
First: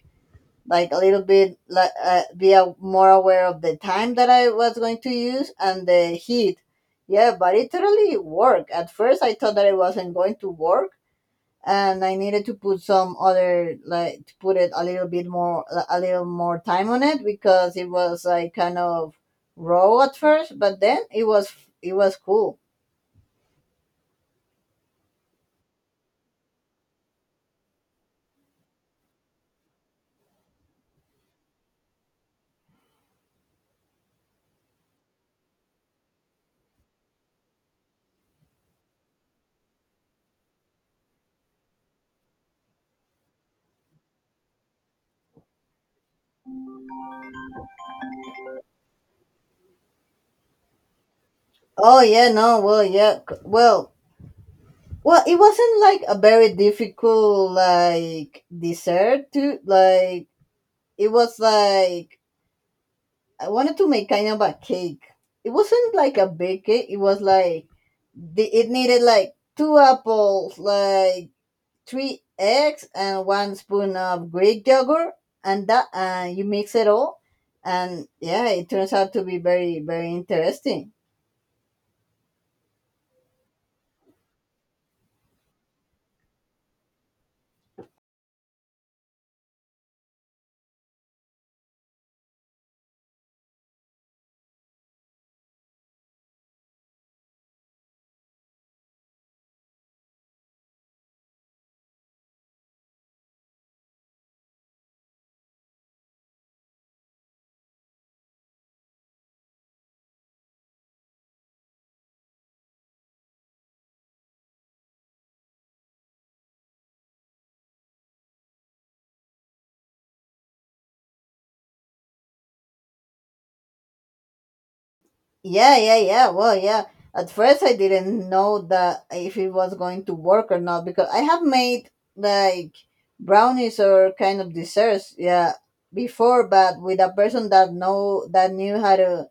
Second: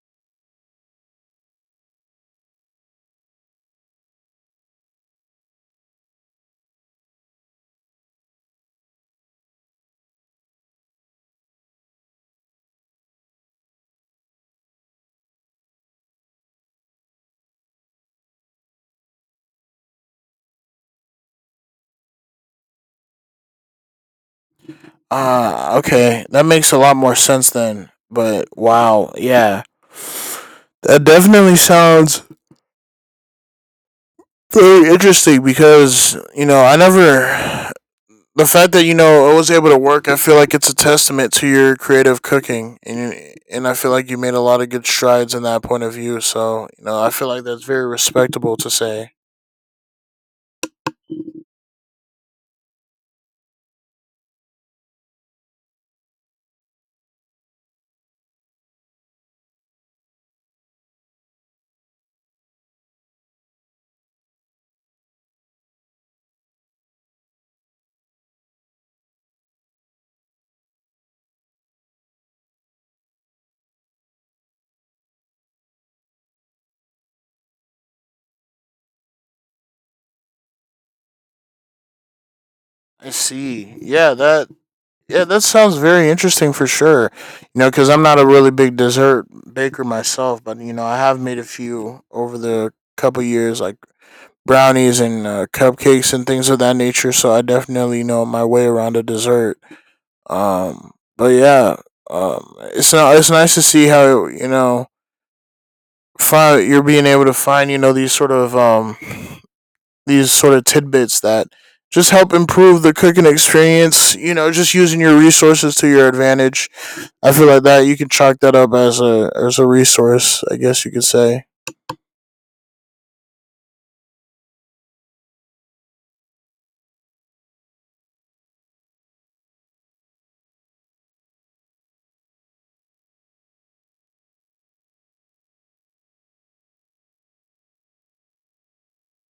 Speaker 1: like a little bit like, uh, be a, more aware of the time that I was going to use, and the heat. Yeah, but it totally worked. At first, I thought that it wasn't going to work, and I needed to put some other like to put it a little bit more a little more time on it, because it was like kind of raw at first. But then it was, it was cool.
Speaker 2: Ah, uh, okay. That makes a lot more sense then. But wow, yeah. That definitely sounds very interesting because, you know, I never the fact that you know I was able to work. I feel like it's a testament to your creative cooking and you- and I feel like you made a lot of good strides in that point of view. So, you know, I feel like that's very respectable to say.
Speaker 1: Oh, yeah. No. Well, yeah. C- well, well, it wasn't like a very difficult like dessert to, like, it was like, I wanted to make kind of a cake. It wasn't like a big cake. It was like, the, it needed like two apples, like three eggs, and one spoon of Greek yogurt, and that, and you mix it all, and yeah, it turns out to be very, very interesting.
Speaker 2: I see. Yeah, that Yeah, that sounds very interesting for sure. You know, because I'm not a really big dessert baker myself, but you know, I have made a few over the couple years, like brownies and uh, cupcakes and things of that nature. So I definitely know my way around a dessert. Um, but yeah, um, it's not. It's nice to see how you know find, you're being able to find you know these sort of um these sort of tidbits that just help improve the cooking experience. You know, just using your resources to your advantage. I feel like that you can chalk that up as a as a resource, I guess you could say.
Speaker 1: Yeah, yeah, yeah. Well, yeah. At first, I didn't know that if it was going to work or not, because I have made like brownies or kind of desserts, yeah, before, but with a person that know that knew how to,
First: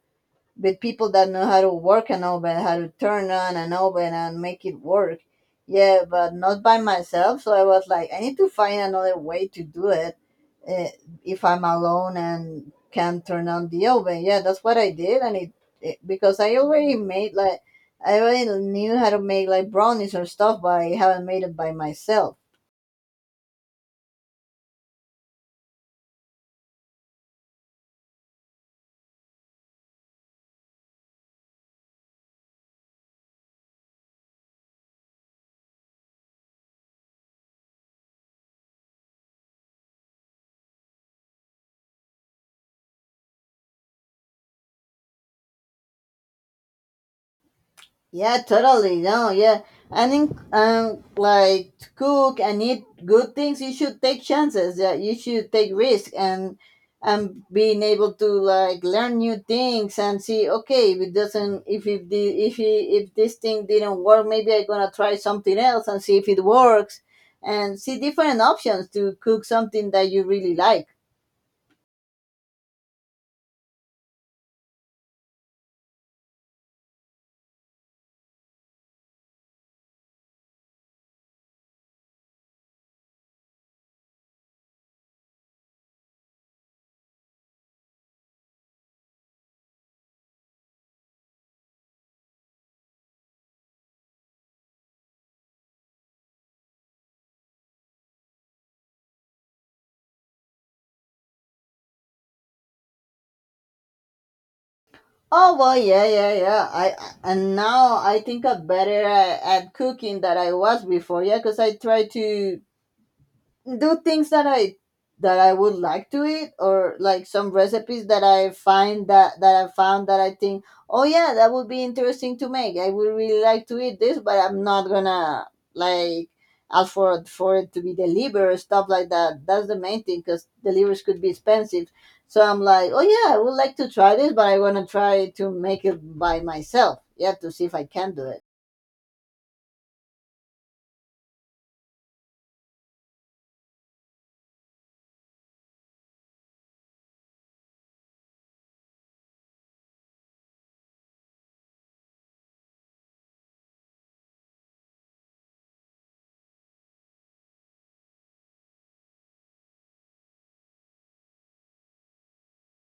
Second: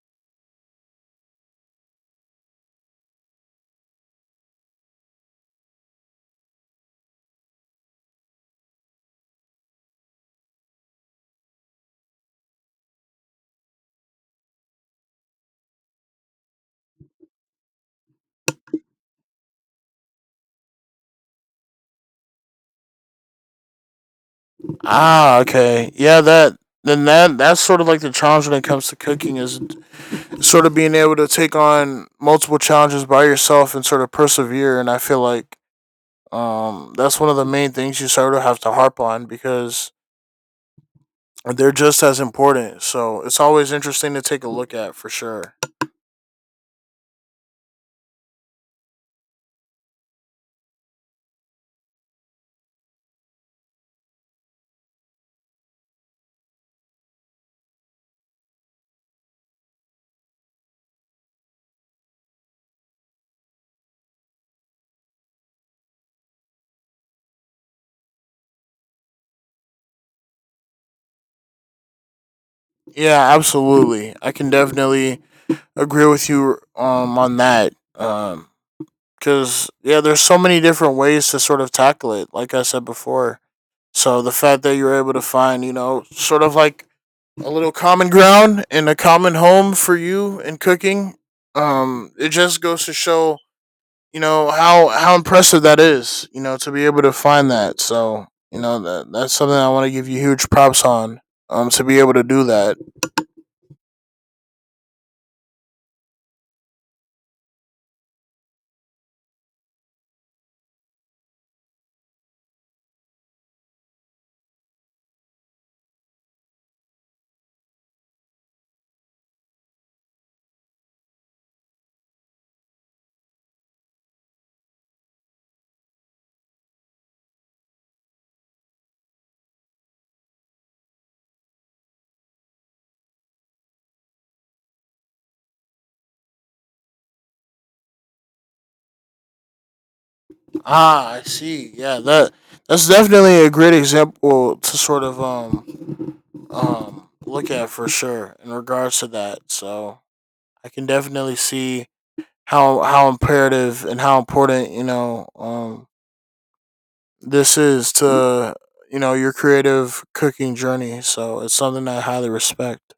Speaker 1: with people that know how to work an oven, how to turn on an oven and make it work. Yeah, but not by myself. So I was like, I need to find another way to do it, uh, if I'm alone and can not turn on the oven. Yeah, that's what I did, and it, it because I already made like I already knew how to make like brownies or stuff, but I haven't made it by myself.
Speaker 2: Ah, okay. Yeah, that then that that's sort of like the challenge when it comes to cooking is sort of being able to take on multiple challenges by yourself and sort of persevere, and I feel like um that's one of the main things you sort of have to harp on, because they're just as important. So it's always interesting to take a look at for sure.
Speaker 1: Yeah, totally. No, yeah. I think um like to cook and eat good things, you should take chances. Yeah, you should take risk, and and being able to like learn new things and see, okay, if it doesn't if if the if it, if this thing didn't work, maybe I'm gonna try something else and see if it works, and see different options to cook something that you really like.
Speaker 2: Yeah, absolutely. I can definitely agree with you um on that. Um because yeah, there's so many different ways to sort of tackle it. Like I said before, so the fact that you're able to find, you know, sort of like a little common ground and a common home for you in cooking, um, it just goes to show, you know, how how impressive that is. You know, to be able to find that. So you know that that's something I want to give you huge props on. Um, to be able to do that.
Speaker 1: Oh, well, yeah, yeah, yeah. I I- and now I think I'm better at, at cooking than I was before. Yeah, because I try to do things that I that I would like to eat, or like some recipes that I find that that I found, that I think, oh yeah, that would be interesting to make, I would really like to eat this, but I'm not gonna like ask for it- for it to be delivered or stuff like that. That's the main thing, because deliveries could be expensive. So I'm like, oh yeah, I would like to try this, but I want to try to make it by myself, yeah, to see if I can do it.
Speaker 2: Ah, I see. Yeah, that that's definitely a great example to sort of um um look at for sure in regards to that. So I can definitely see how how imperative and how important you know um this is to you know your creative cooking journey. So it's something I highly respect.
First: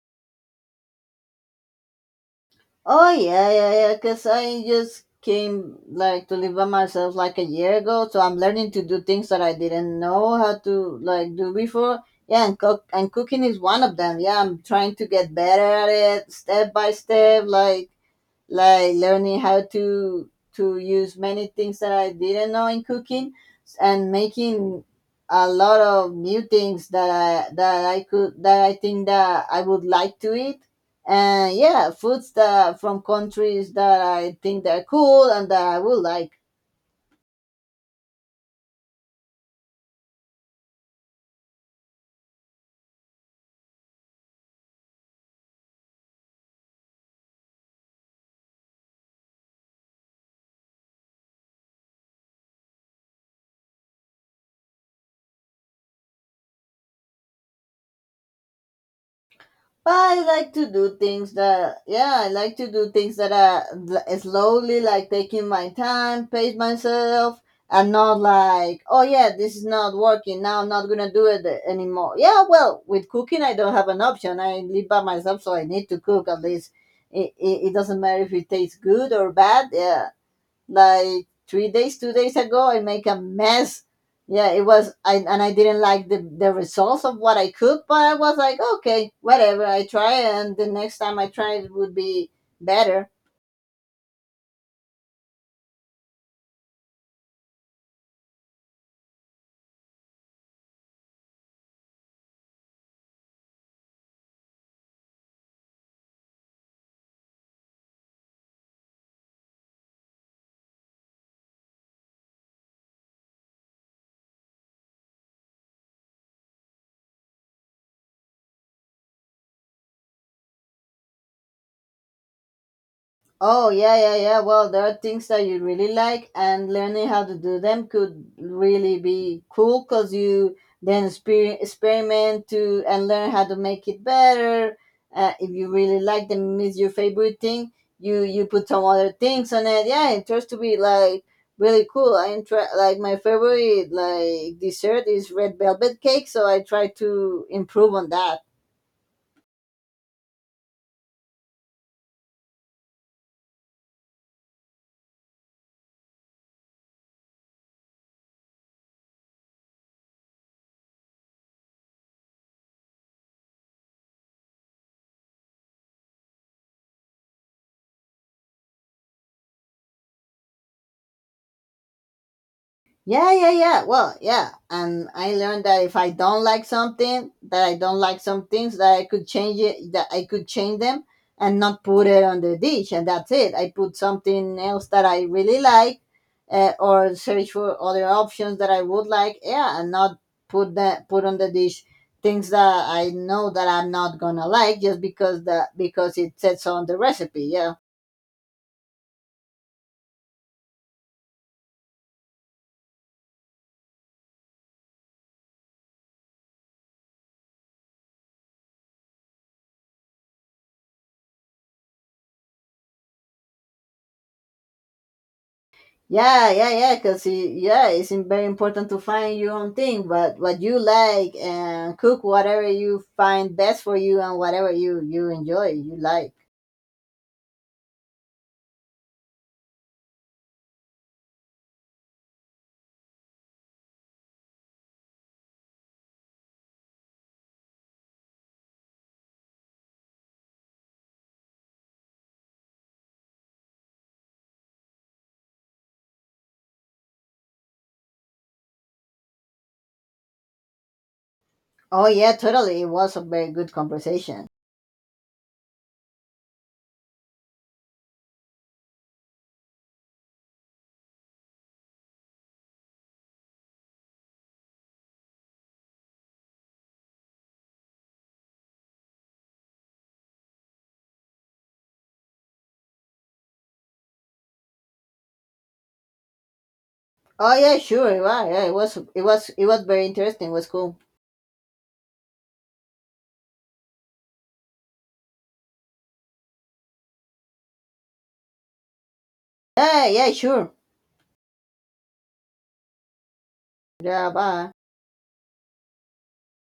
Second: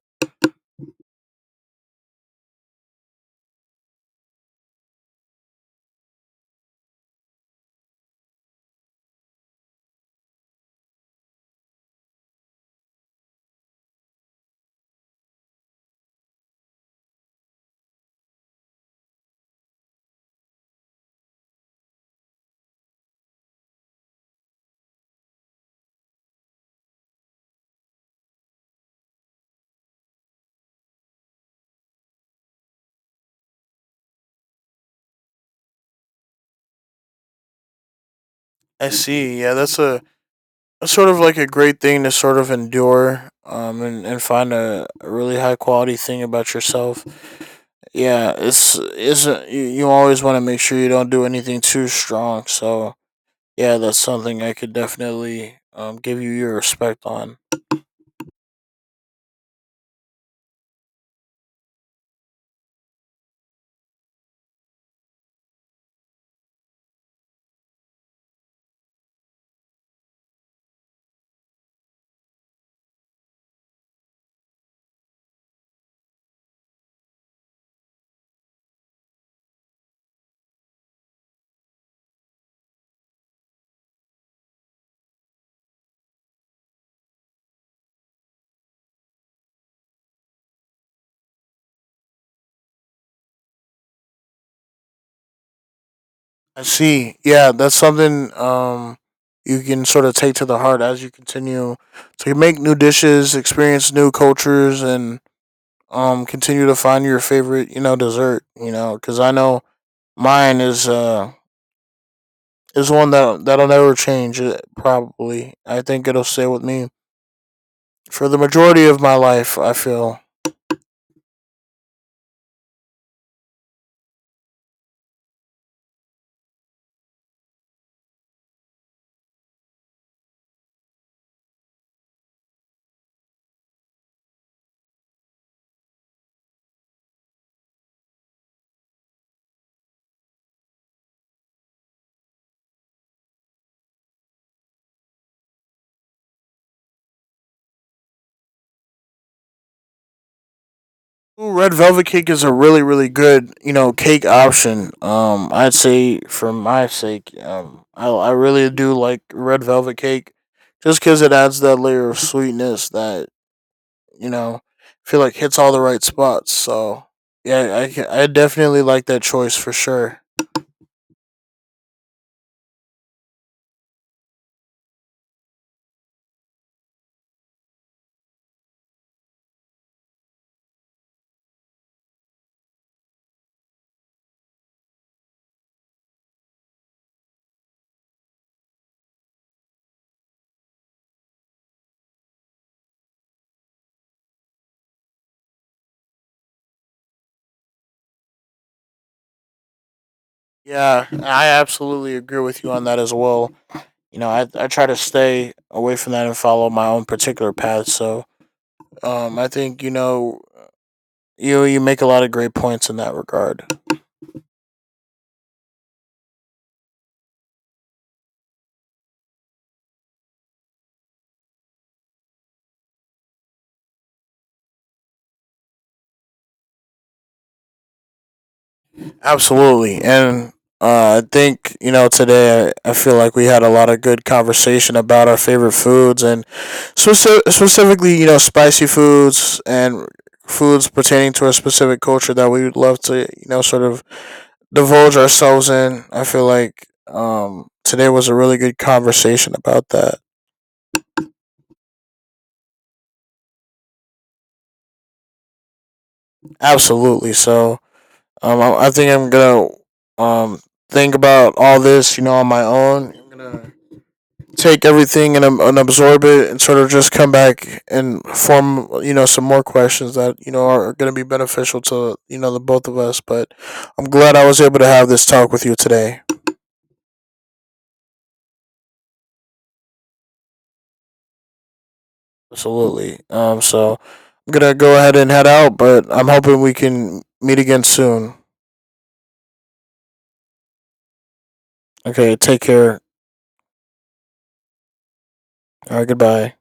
Speaker 1: Oh, yeah, yeah, yeah. Cause I just came like to live by myself like a year ago, so I'm learning to do things that I didn't know how to like do before. Yeah, and cook, and cooking is one of them. Yeah, I'm trying to get better at it, step by step. Like like learning how to to use many things that I didn't know in cooking, and making a lot of new things that I that I could that I think that I would like to eat, and yeah, foods that from countries that I think they're cool, and that I would like.
Speaker 2: I see. Yeah, that's a that's sort of like a great thing to sort of endure um and, and find a, a really high quality thing about yourself. Yeah, it's isn't you, you always want to make sure you don't do anything too strong. So yeah, that's something I could definitely um, give you your respect on.
Speaker 1: Well, I like to do things that, yeah, I like to do things that are l- slowly, like taking my time, pace myself, and not like, oh yeah, this is not working, now I'm not gonna do it anymore. Yeah, well, with cooking, I don't have an option. I live by myself, so I need to cook at least. It, it, it doesn't matter if it tastes good or bad. Yeah, like three days two days ago, I make a mess. Yeah, it was, I, and I didn't like the, the results of what I cooked, but I was like, okay, whatever, I try, and the next time I try it would be better.
Speaker 2: I see. Yeah, that's something um, you can sort of take to the heart as you continue to make new dishes, experience new cultures, and um, continue to find your favorite, you know, dessert. You know, because I know mine is uh is one that that'll never change. uh, Probably, I think it'll stay with me for the majority of my life. I feel.
Speaker 1: Oh, yeah, yeah, yeah. Well, there are things that you really like, and learning how to do them could really be cool, because you then exper- experiment to and learn how to make it better. Uh, if you really like them, is your favorite thing, You you put some other things on it. Yeah, it tries to be like really cool. I try, like, my favorite like dessert is red velvet cake, so I try to improve on that.
Speaker 2: Red velvet cake is a really, really good, you know, cake option. Um, I'd say for my sake, um, I I really do like red velvet cake, just because it adds that layer of sweetness that you know, I feel like hits all the right spots. So yeah, I ca- I definitely like that choice for sure.
Speaker 1: Yeah, yeah, yeah. Well, yeah. And I learned that if I don't like something, that I don't like some things, that I could change it, that I could change them, and not put it on the dish. And that's it. I put something else that I really like, uh, or search for other options that I would like. Yeah. And not put that, put on the dish things that I know that I'm not going to like, just because that, because it said so on the recipe. Yeah.
Speaker 2: Yeah, I absolutely agree with you on that as well. You know, I I try to stay away from that and follow my own particular path. So um, I think you know you you make a lot of great points in that regard.
Speaker 1: Yeah, yeah, yeah, because, yeah, it's im- very important to find your own thing, but what you like, and cook whatever you find best for you, and whatever you you enjoy, you like.
Speaker 2: Absolutely, and uh, I think you know today I, I feel like we had a lot of good conversation about our favorite foods and speci- specifically you know spicy foods and foods pertaining to a specific culture that we would love to you know sort of divulge ourselves in. I feel like um, today was a really good conversation about that.
Speaker 1: Oh, yeah, totally. It was a very good conversation.
Speaker 2: Absolutely, so Um, I, I think I'm gonna um think about all this, you know, on my own. I'm gonna take everything and, um, and absorb it, and sort of just come back and form, you know, some more questions that you know are gonna be beneficial to you know the both of us. But I'm glad I was able to have this talk with you today.
Speaker 1: Oh, yeah, sure. Yeah, yeah, it was, it was it was very interesting. It was cool.
Speaker 2: Absolutely. Um, so I'm gonna go ahead and head out, but I'm hoping we can meet again soon.
Speaker 1: Yeah, yeah, sure.
Speaker 2: Okay, take care.
Speaker 1: Yeah, bye.
Speaker 2: All right, goodbye.